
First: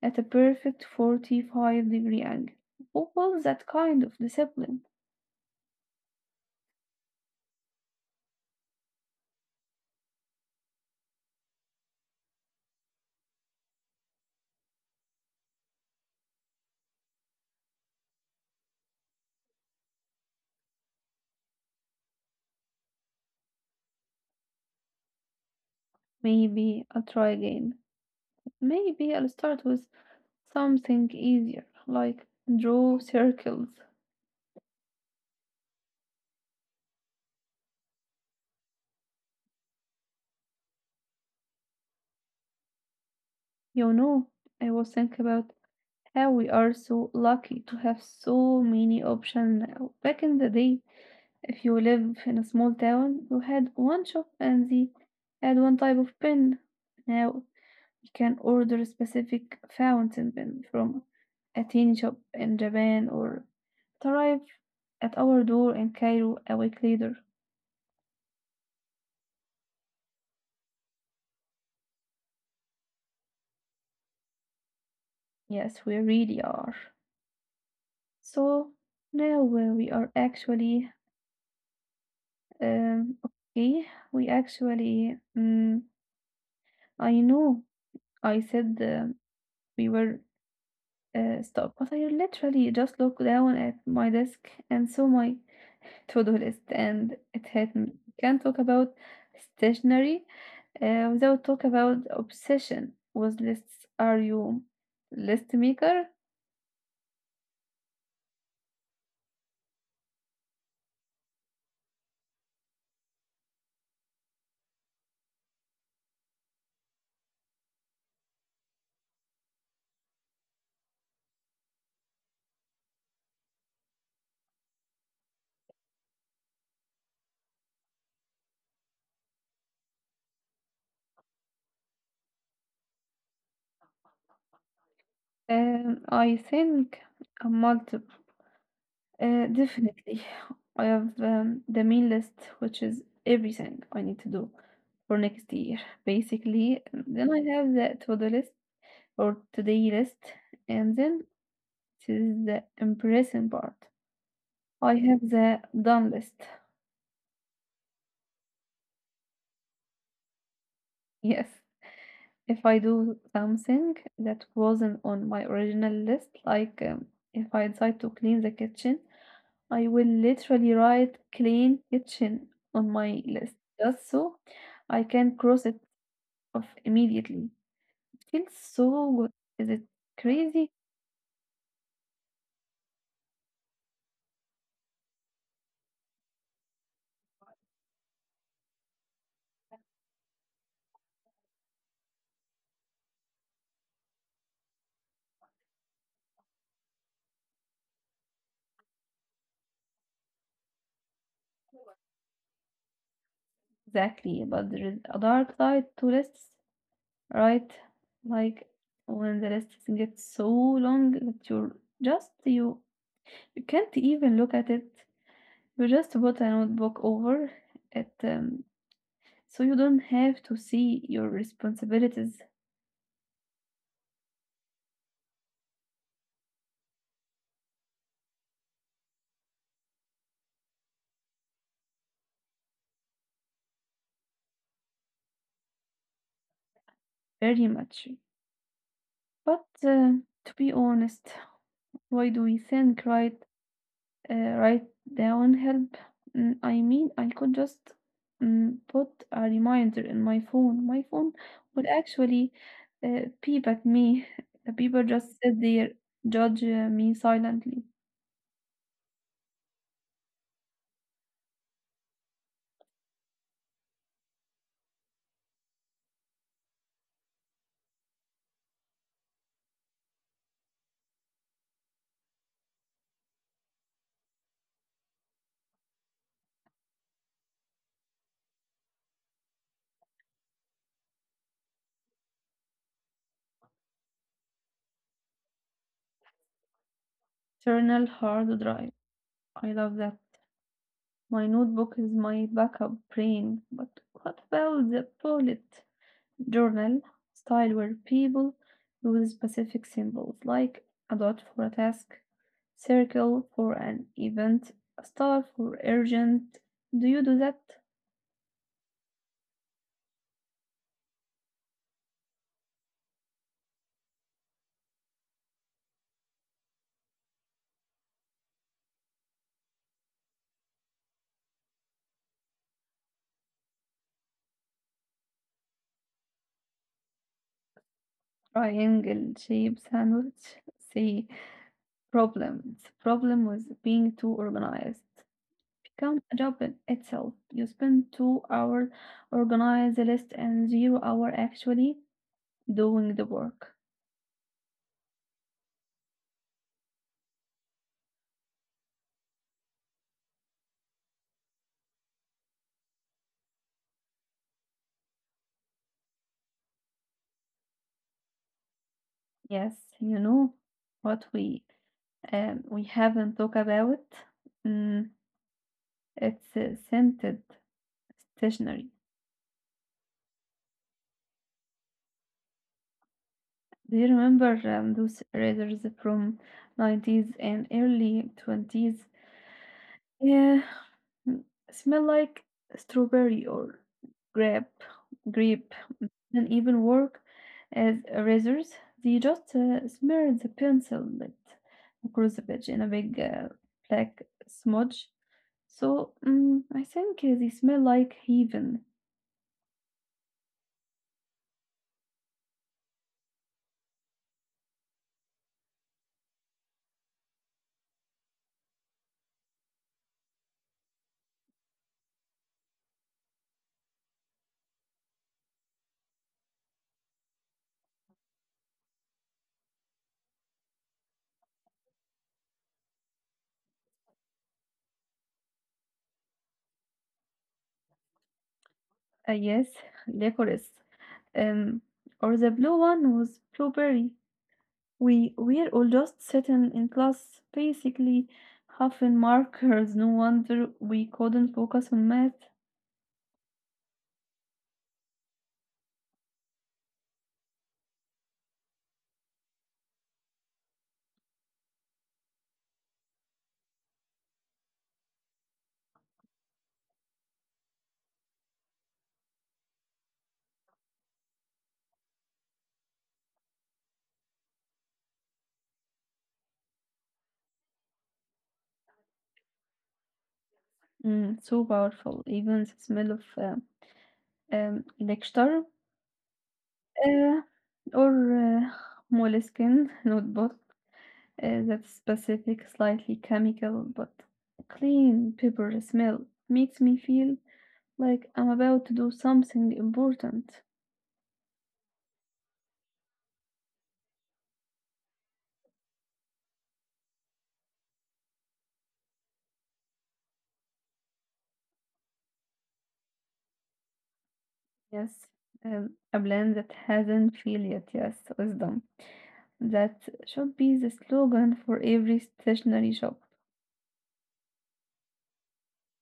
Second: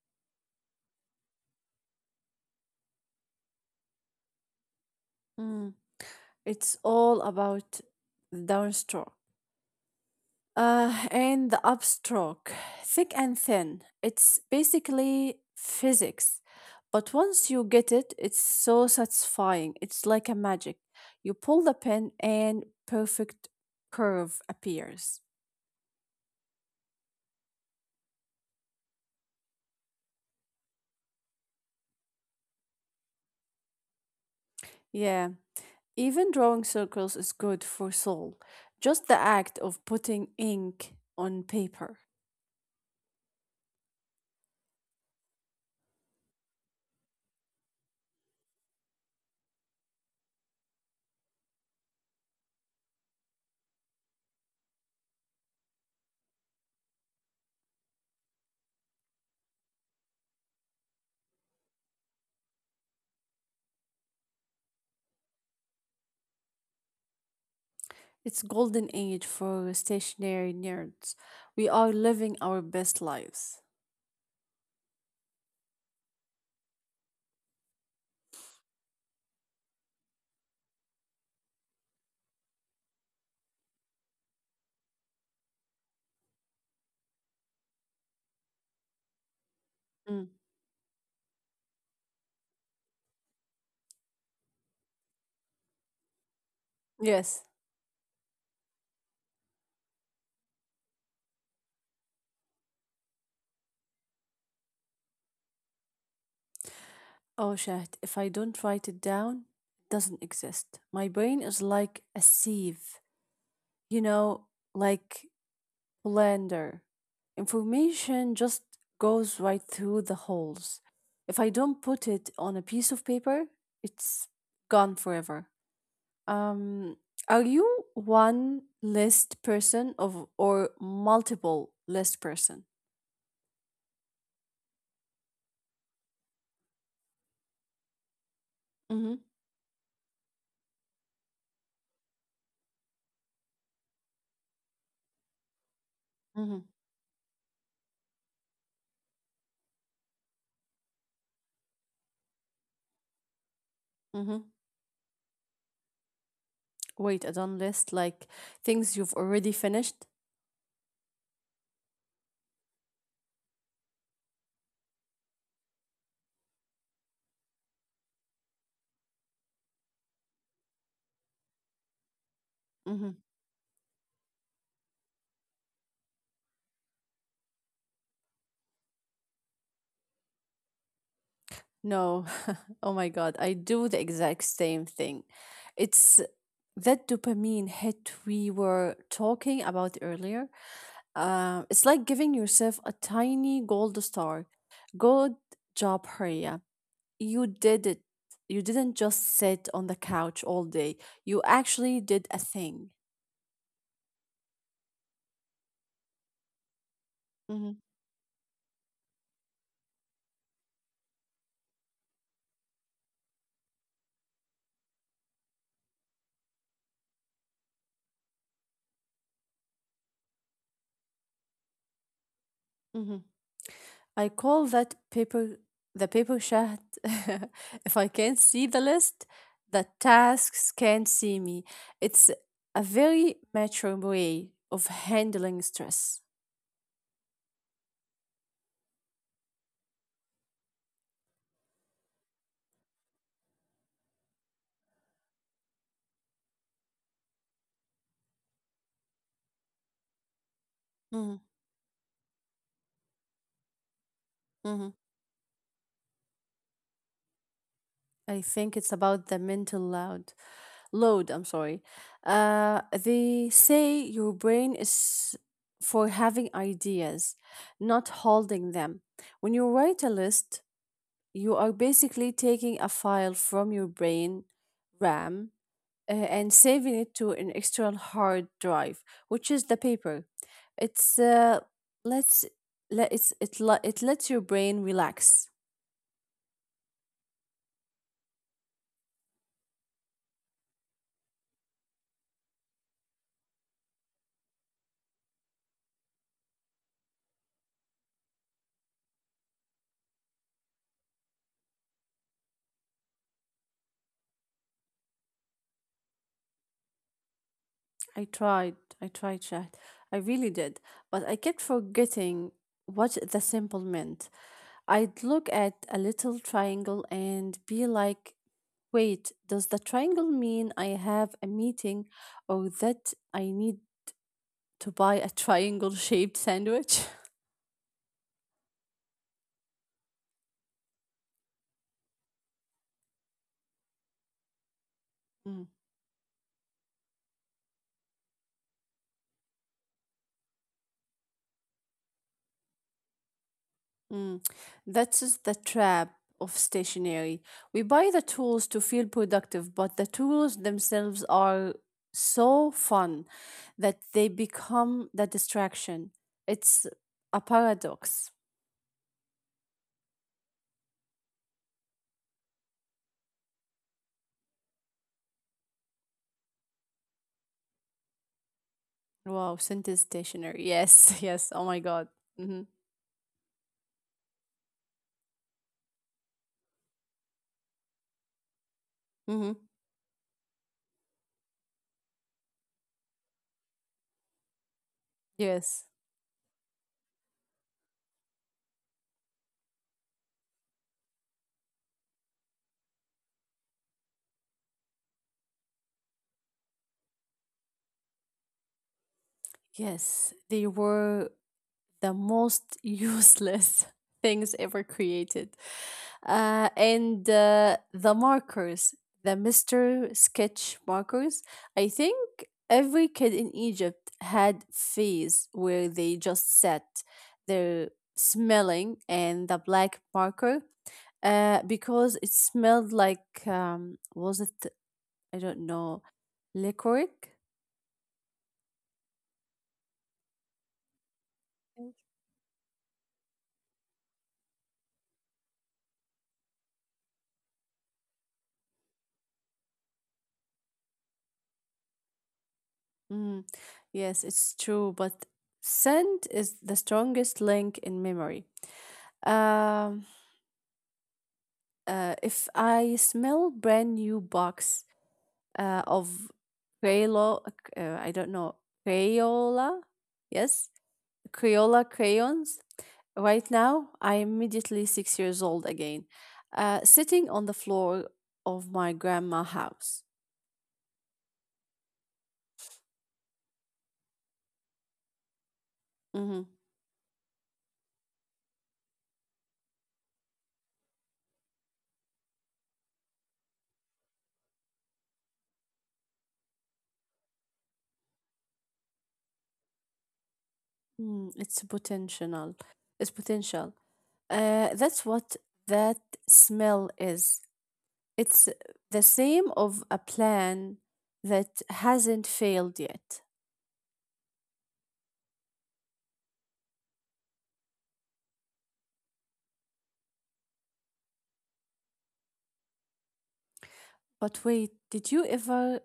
Speaker 1: at a perfect 45-degree angle. What was that kind of discipline?
Speaker 2: Mm. It's all about downstroke. And the upstroke, thick and thin. It's basically physics. But once you get it, it's so satisfying. It's like a magic. You pull the pin and perfect curve appears.
Speaker 1: Maybe I'll try again. Maybe I'll start with something easier, like draw circles.
Speaker 2: Yeah, even drawing circles is good for soul. Just the act of putting ink on paper.
Speaker 1: You know, I was thinking about how we are so lucky to have so many options now. Back in the day, if you live in a small town, you had one shop and they had one type of pen. Now you can order a specific fountain pen from a teen shop in Japan or it arrive at our door in Cairo a week later.
Speaker 2: It's golden age for stationary nerds. We are living our best lives.
Speaker 1: Yes, we really are. So now we are actually okay. We actually, I know I said we were
Speaker 2: Mm,
Speaker 1: stuck, but I literally just looked down at my desk and saw my to-do list, and it
Speaker 2: yes.
Speaker 1: hit me. Can't talk about stationery without talk about obsession with lists. Are you list maker?
Speaker 2: Oh, Shahd, if I don't write it down, it doesn't exist. My brain is like a sieve, you know, like blender. Information just goes right through the holes. If I don't put it on a piece of paper, it's gone forever. Um, are you one list person of or multiple list person?
Speaker 1: I think I'm multiple.
Speaker 2: Mm-hmm.
Speaker 1: Definitely. I have the main list, which is everything I need to do for next year,
Speaker 2: Mm-hmm.
Speaker 1: basically. And then I have the to-do list or today list, and then it is the impressing part.
Speaker 2: Mm-hmm.
Speaker 1: I have the done list.
Speaker 2: Wait, a done list like things you've already finished?
Speaker 1: Yes, if I do something that wasn't on my original list, like if I decide to clean the kitchen, I will literally write clean kitchen on
Speaker 2: Mm-hmm.
Speaker 1: my list just so I can cross it off immediately. Feels so good. Is it crazy?
Speaker 2: No. Oh my God. I do the exact same thing. It's that dopamine hit we were talking about earlier. It's like giving yourself a tiny gold star. Good job, Hurriya. You did it. You didn't just sit on the couch all day. You actually did a thing.
Speaker 1: Exactly, but there is a dark side to lists, right?
Speaker 2: Mm-hmm.
Speaker 1: Like when the list gets so long that just you, you can't even look at it. You just put a notebook over it, so you don't have to see your responsibilities
Speaker 2: Mhm. I call that paper the paper chat. If I can't see the list, the tasks can't see me. It's a very mature way of handling stress.
Speaker 1: very much. But to be honest, why do we think, right? uh, Write down help. Mm, I mean, I could just mm, put a reminder in my phone. My phone
Speaker 2: Mhm,
Speaker 1: would actually peep at me. The people
Speaker 2: mhm.
Speaker 1: just sit there, judge me silently.
Speaker 2: I think it's about the mental load. Load, I'm sorry. They say your brain is for having ideas, not holding them. When you write a list, you are basically taking a file from your brain RAM and saving it to an external hard drive, which is the paper. It's let's let it's it le- it lets your brain relax.
Speaker 1: Journal hard drive. I love that. My notebook is my backup brain. But what about the bullet journal style where people use specific symbols like a dot for a task, circle for an event, a star for urgent. Do you do that?
Speaker 2: I tried chat, I really did, but I kept forgetting what the symbol meant. I'd look at a little triangle and be like, wait, does the triangle mean I have a meeting or that I need to buy a triangle shaped sandwich.
Speaker 1: Triangle shape sandwich. Say problems. Problem with being too organized.
Speaker 2: Mm,
Speaker 1: Become a job in itself. You spend 2 hours organize the list and 0 hours actually doing the work.
Speaker 2: mm. That's is the trap of stationery. We buy the tools to feel productive, but the tools themselves are so fun that they become the distraction. It's a paradox.
Speaker 1: Yes, you know what we haven't talked about. Mm, it's scented stationery.
Speaker 2: Wow, sentence stationery. Yes, yes. Oh my God. Mm-hmm.
Speaker 1: Do you remember those razors from '90s and early '20s?
Speaker 2: Mm-hmm.
Speaker 1: Yeah, mm, smell like strawberry or grape, grape,
Speaker 2: Yes.
Speaker 1: and even work as razors. They just smear the pencil bit across the page in a big black smudge. So mm I think they smell like heaven.
Speaker 2: Yes. They were the most useless things ever created. And The markers, the Mr. Sketch markers, I think every kid in Egypt had phase where they just sat there smelling and the black marker because it smelled like was it I don't know licorice.
Speaker 1: Yes, licorice. Um, or the blue one was blueberry. We were all just sitting in class, basically huffing markers. No wonder we couldn't focus on math.
Speaker 2: Mm, yes, it's true, but scent is the strongest link in memory. Um, if I smell brand new box of Crayola, I don't know, Crayola, yes, Crayola crayons, right now, I am immediately 6 years old again, sitting on the floor of my grandma house.
Speaker 1: Mm, so powerful, even the smell of lecture
Speaker 2: Mm-hmm.
Speaker 1: uh, or moleskin notebook. That specific, slightly chemical but clean pepper smell makes me feel like I'm about to do something important.
Speaker 2: Mm, it's potential. It's potential. That's what that smell is. It's the same of a plan that hasn't failed yet.
Speaker 1: Yes, a blend that hasn't failed yet. Yes, wisdom. That should be the slogan for every stationery shop.
Speaker 2: But wait, did you ever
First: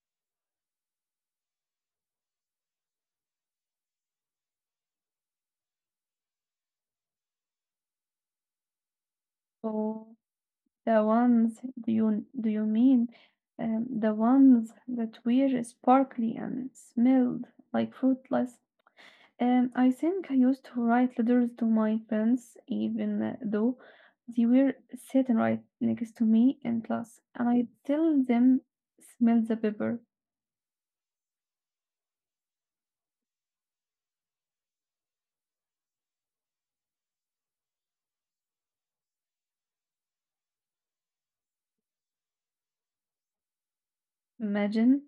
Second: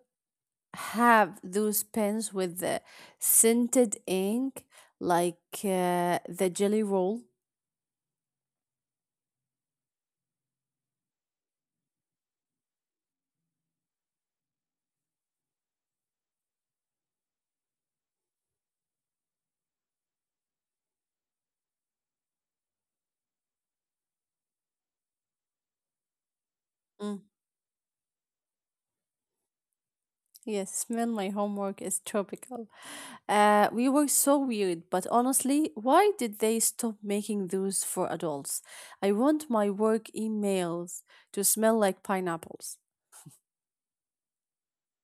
Speaker 2: have those pens with the scented ink, like the jelly roll?
Speaker 1: Oh. The ones do you mean the ones that were sparkly and smelled like fruitless? I think I used to write letters to my friends, even though they were sitting right next to me in class, and I tell them smell the paper.
Speaker 2: Yes, smell my homework is tropical. We were so weird, but honestly, why did they stop making those for adults? I want my work emails to smell like pineapples.
Speaker 1: Imagine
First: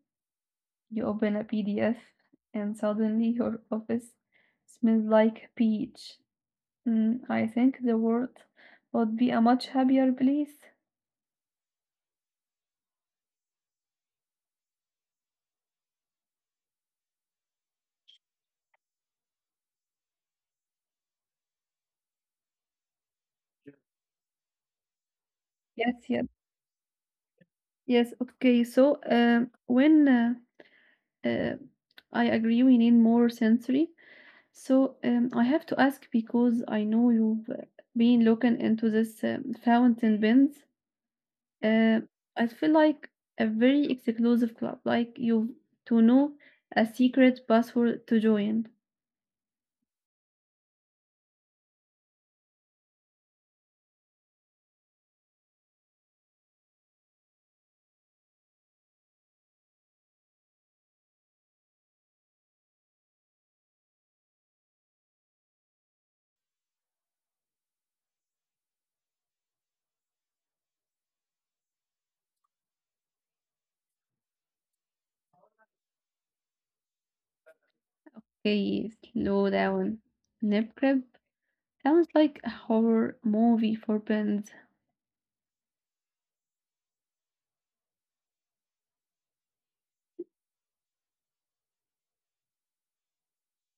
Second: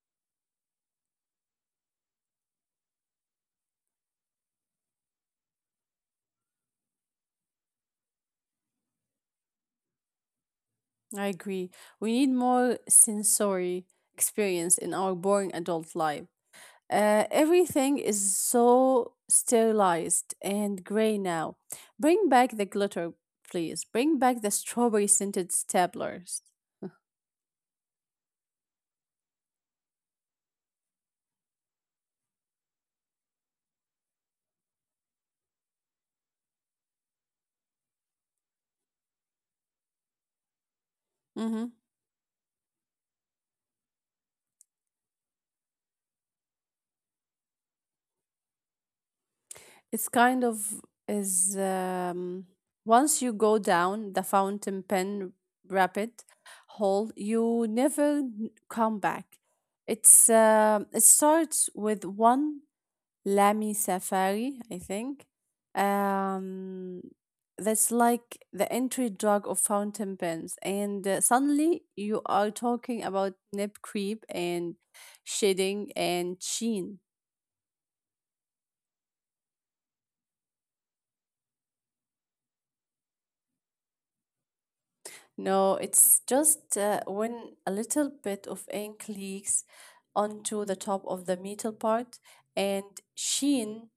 Speaker 1: you open a PDF and suddenly your office smells like peach. Mm, I think the world would be a much happier place.
Speaker 2: I agree. We need more sensory experience in our boring adult life. Everything is so sterilized and gray now. Bring back the glitter, please. Bring back the strawberry scented
Speaker 1: Yes, yes,
Speaker 2: staplers.
Speaker 1: yes. Okay, so when uh, I agree, we need more sensory. So I have to ask because I know you've been looking into this fountain pens.
Speaker 2: Mhm.
Speaker 1: Uh, I feel like a very exclusive club, like you to know a secret password to join.
Speaker 2: It's kind of is once you go down the fountain pen rapid hole, you never come back. It's it starts with one Lamy Safari, I think. Um, that's like the entry drug of fountain pens, and suddenly you are talking about nip creep and shading and sheen.
Speaker 1: Okay, slow down. Nip crib sounds like a horror movie for pens.
Speaker 2: No, it's just when a little bit of ink leaks onto the top of the metal part, and sheen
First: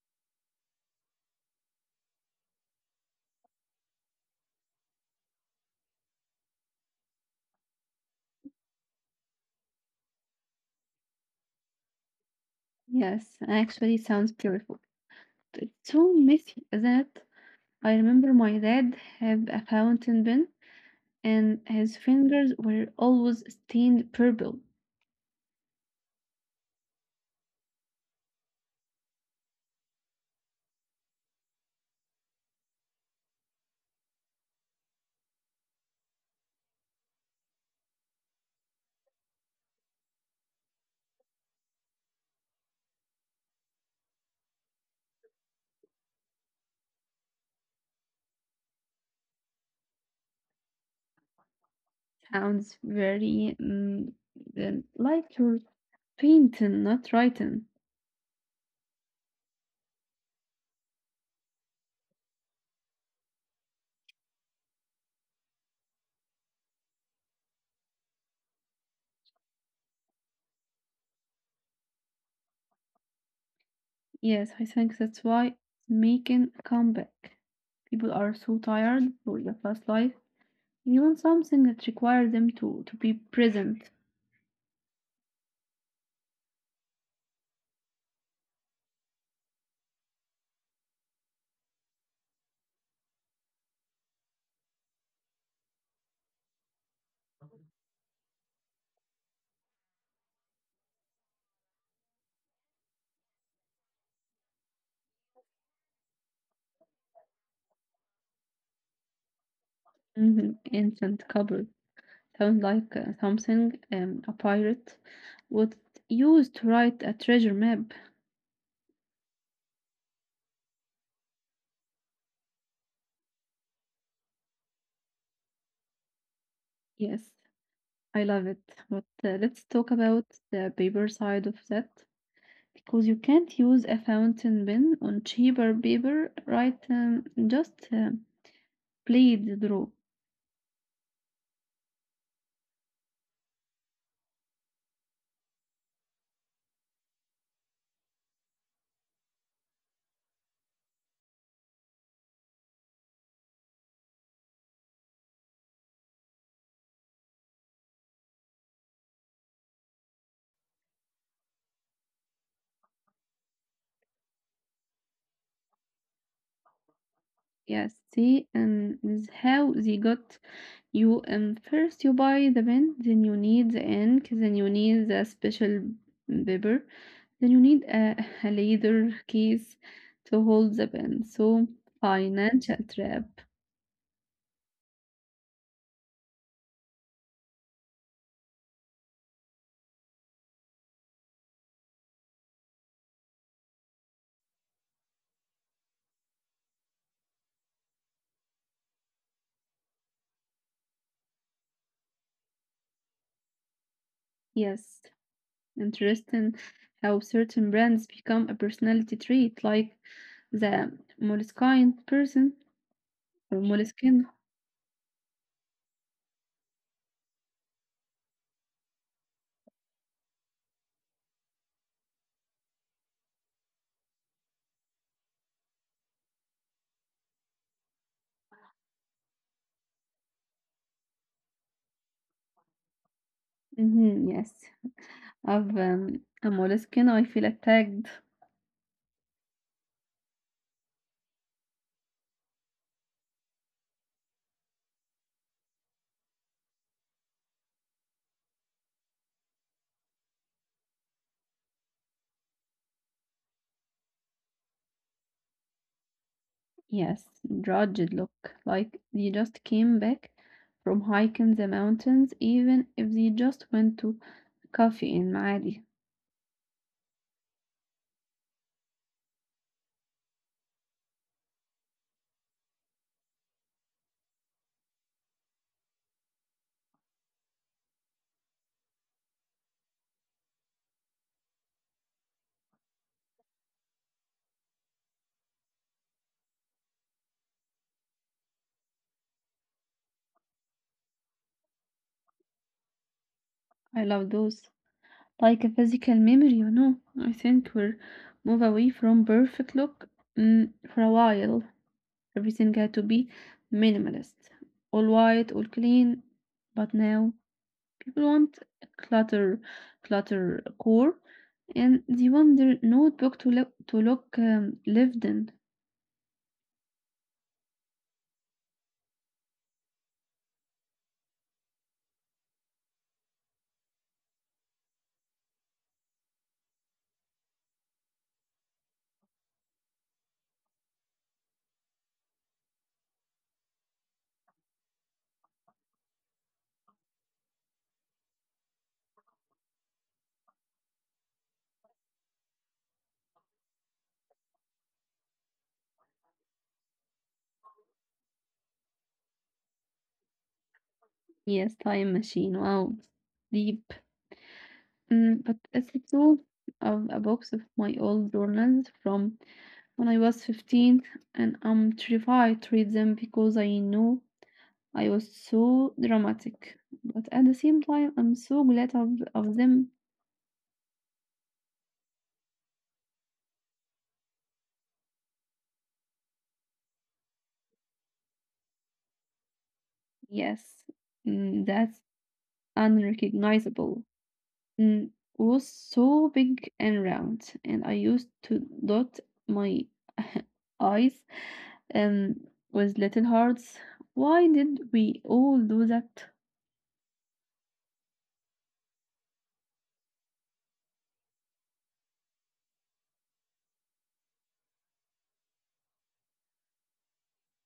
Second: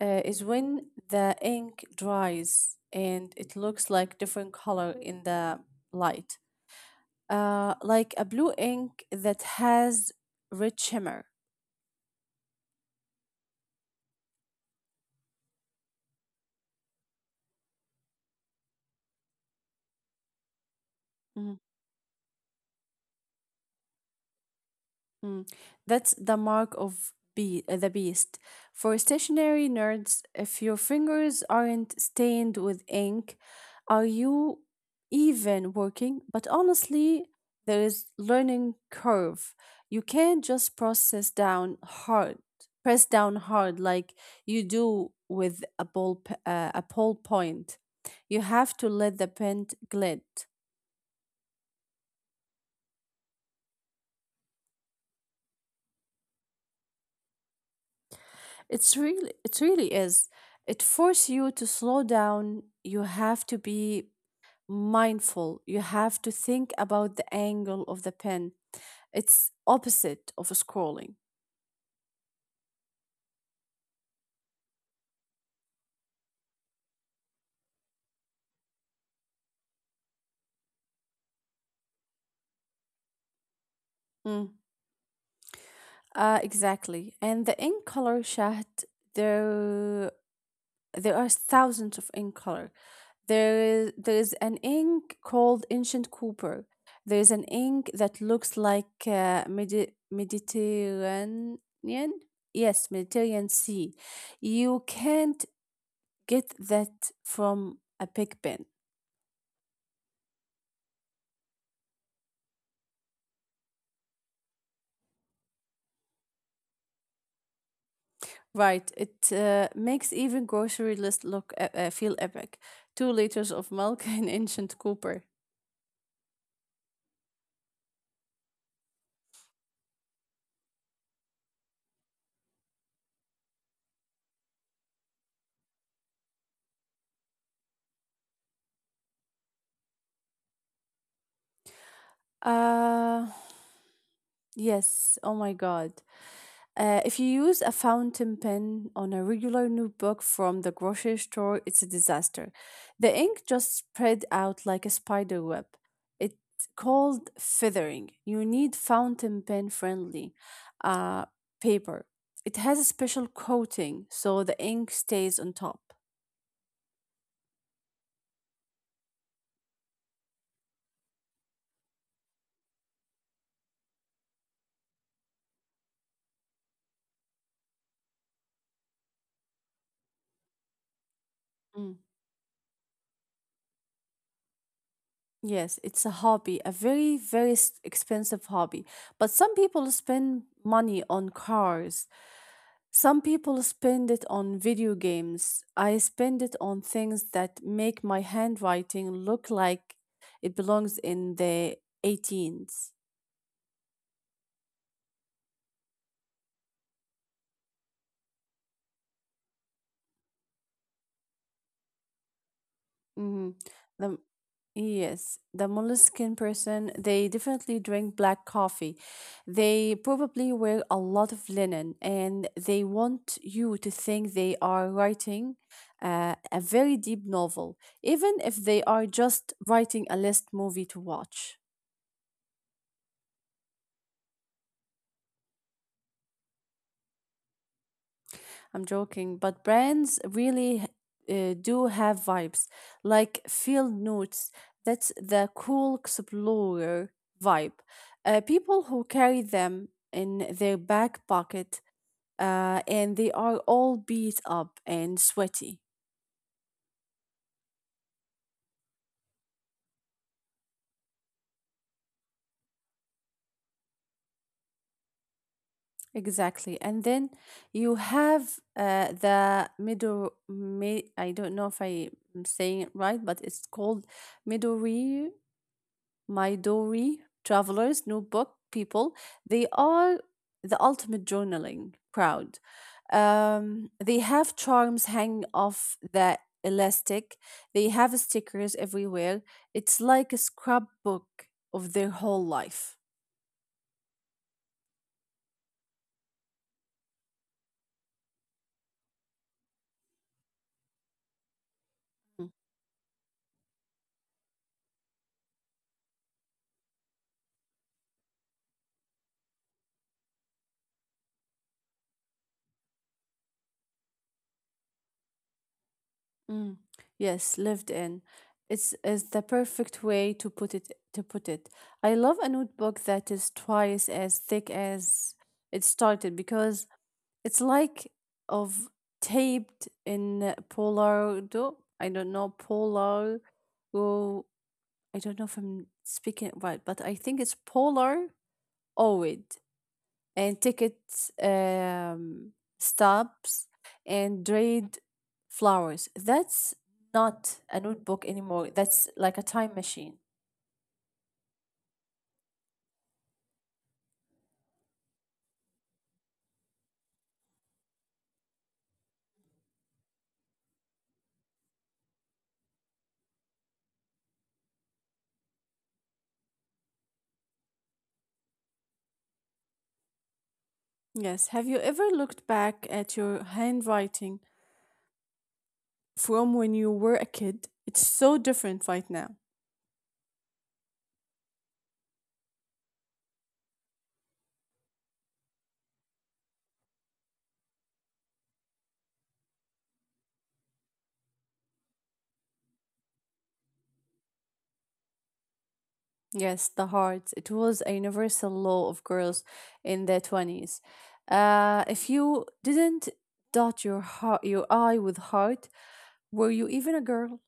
Speaker 2: is when the ink dries and it looks like different color in the light, like a blue ink that has red shimmer.
Speaker 1: Yes, actually sounds beautiful. It's so messy that I remember my dad had a fountain pen and his fingers were always stained purple.
Speaker 2: Mm, that's the mark of be the beast. For stationary nerds, if your fingers aren't stained with ink, are you even working? But honestly, there is learning curve. You can't just press down hard like you do with a a ball point. You have to let the pen glide.
Speaker 1: Sounds very like you're painting, not writing.
Speaker 2: It really is. It forces you to slow down. You have to be mindful. You have to think about the angle of the pen. It's opposite of scrolling.
Speaker 1: Yes, I think that's why it's making a comeback. People are so tired for the fast life. You want something that requires them to be present.
Speaker 2: Mm. Exactly. And the ink color chat, there there are thousands of ink color. There is an ink called ancient copper. There is an ink that looks like Mediterranean. Yes, Mediterranean Sea. You can't get that from a big pen.
Speaker 1: Instant couple sounds like something a pirate would use to write a treasure map.
Speaker 2: Right. It makes even grocery list look feel epic. 2 liters of milk and ancient copper.
Speaker 1: Yes, I love it. But let's talk about the paper side of that. Because you can't use a fountain pen on cheaper paper, right? Just play draw.
Speaker 2: Uh, yes. Oh my God. If you use a fountain pen on a regular notebook from the grocery store, it's a disaster. The ink just spread out like a spider web. It's called feathering. You need fountain pen friendly uh, paper. It has a special coating so the ink stays on top.
Speaker 1: Yes, see, and is how they got you. And first you buy the pen, then you need the ink, then you need the special paper, then you need a, a leather case to hold the pen. So
Speaker 2: Mm.
Speaker 1: financial trap.
Speaker 2: Yes, it's a hobby, a very, very expensive hobby. But some people spend money on cars, some people spend it on video games. I spend it on things that make my handwriting look like it belongs in the 18s.
Speaker 1: Yes, interesting how certain brands become a personality trait, like the moleskine person or
Speaker 2: Hmm. The,
Speaker 1: moleskine.
Speaker 2: yes, the moleskin person, they definitely drink black coffee. They probably wear a lot of linen and they want you to think they are writing a very deep novel, even if they are just writing a list movie to watch.
Speaker 1: Yes, of a moleskine, I feel attacked.
Speaker 2: I'm joking, but brands really do have vibes, like Field Notes. That's the cool explorer vibe. People who carry them in their back pocket, and they are all beat up and sweaty.
Speaker 1: Yes, drudged look, like they just came back from hiking the mountains, even if they just went to coffee in Maadi.
Speaker 2: Exactly, and then you have the middle. I don't know if I'm saying it right, but it's called Midori my Dory, Travelers, notebook People, they are the ultimate journaling crowd. They have charms hanging off the elastic, they have stickers everywhere. It's like a scrapbook of their whole life.
Speaker 1: I love those. Like a physical memory, you know. I think we're move away from perfect look for a while. Everything had to be minimalist, all white, all clean. But now people want clutter, clutter core, and they want their notebook to look lived in.
Speaker 2: Mm, yes, lived in. It's is the perfect way to put it. I love a notebook that is twice as thick as it started because it's like of taped in Polaro. I don't know Polar Oh, I don't know if I'm speaking it right, but I think it's polar oid and ticket um, stubs and dried flowers. That's not a notebook anymore. That's like a time machine.
Speaker 1: Yes, Time Machine. Wow. Deep. Mm, but it's a tool of a box of my old journals from when I was 15, and I'm terrified to read them because I know I was so dramatic. But at the same time, I'm so glad of them.
Speaker 2: Yes. Have you ever looked back at your handwriting from when you were a kid? It's so different right now.
Speaker 1: Yes, that's unrecognizable. mm, was so big and round, and I used to dot my eyes um, with little hearts. Why did we all do that?
Speaker 2: Yes, the heart. It was a universal law of girls in their 20s. If you didn't dot your heart, your I with heart, were you even a girl?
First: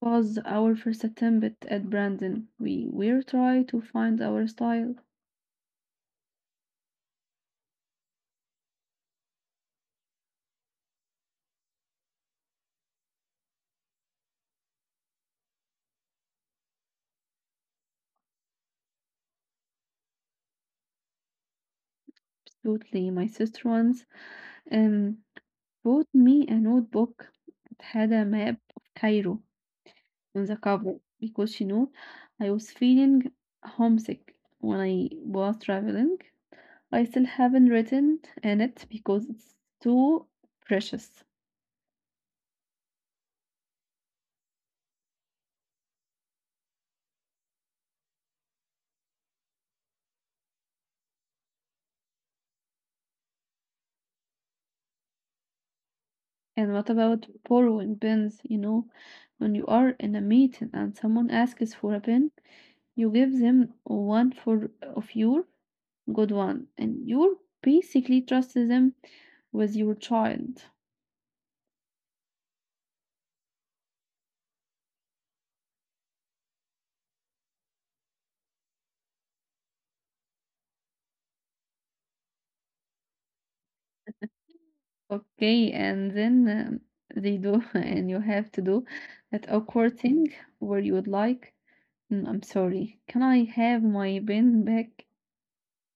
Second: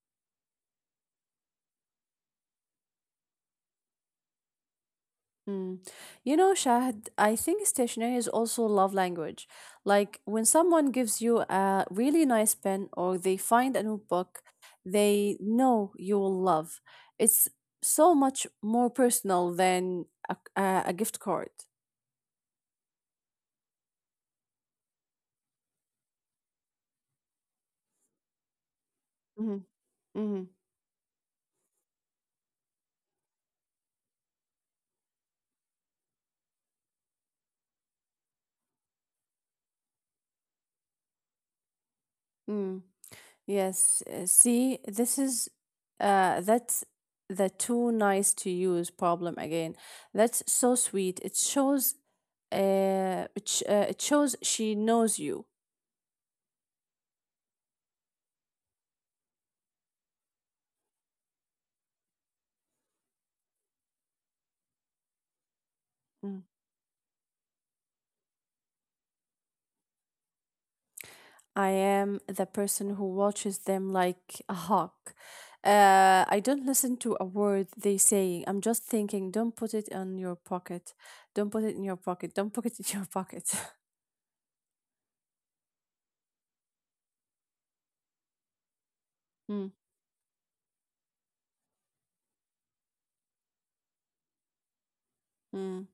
Speaker 1: Was our first attempt at Brandon. We were trying to find our style.
Speaker 2: Mm. You know, Shahd, I think stationery is also love language. Like when someone gives you a really nice pen or they find a new book they know you will love. It's so much more personal than a gift card.
Speaker 1: Absolutely, my sister once um, bought me a notebook that had a map of Cairo
Speaker 2: Mm-hmm. Mm-hmm.
Speaker 1: on the cover because she knew I was feeling homesick when I was traveling. I still haven't written in it because it's too precious.
Speaker 2: Mm-hmm. Yes, see, this is that's the too nice to use problem again. That's so sweet. It shows it shows she knows you.
Speaker 1: And what about borrowing pens? You know, when you are in a meeting and someone asks for a pen, you give them one for of your good
Speaker 2: Mm.
Speaker 1: one, and you basically trust them with your child.
Speaker 2: I am the person who watches them like a hawk. I don't listen to a word they saying. I'm just thinking, don't put it in your pocket. Don't put it in your pocket. Don't put it in your pocket.
Speaker 1: Okay, and then they do, and you have to do that
Speaker 2: Mm,
Speaker 1: awkward thing where you would like, "Mm, I'm sorry, can I have my pen back?
Speaker 2: mm.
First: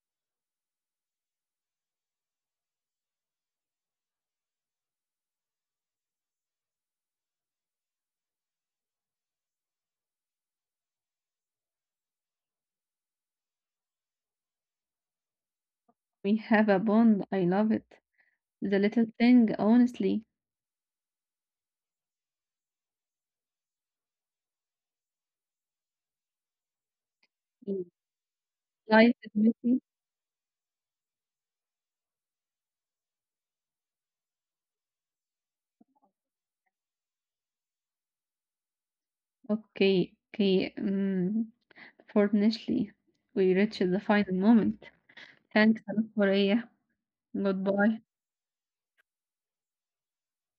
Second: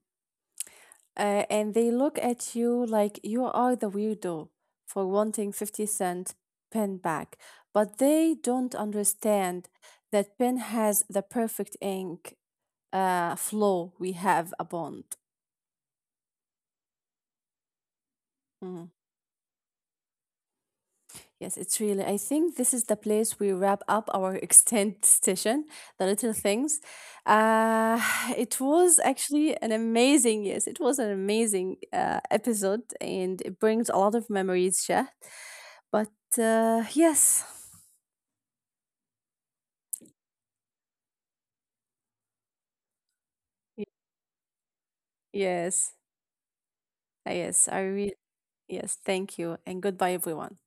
Speaker 2: Uh, and they look at you like you are the weirdo for wanting 50-cent pen back, but they don't understand that pen has the perfect ink flow. We have a bond.
Speaker 1: We have a bond, I love it. The
Speaker 2: Mhm.
Speaker 1: little thing, honestly,
Speaker 2: Yes, it's really. I think this is the place we wrap up our extended session, the little things.
Speaker 1: Mm.
Speaker 2: Uh, it was
Speaker 1: Life is
Speaker 2: actually an
Speaker 1: messy.
Speaker 2: amazing, yes, it was an amazing episode and it brings a lot of memories, Shah. But yes,
Speaker 1: Okay, okay, fortunately, we
Speaker 2: Y-
Speaker 1: reached the final moment. Thanks
Speaker 2: yes,
Speaker 1: a lot, Maria.
Speaker 2: yes, I
Speaker 1: Goodbye.
Speaker 2: really, yes, thank you and goodbye, everyone.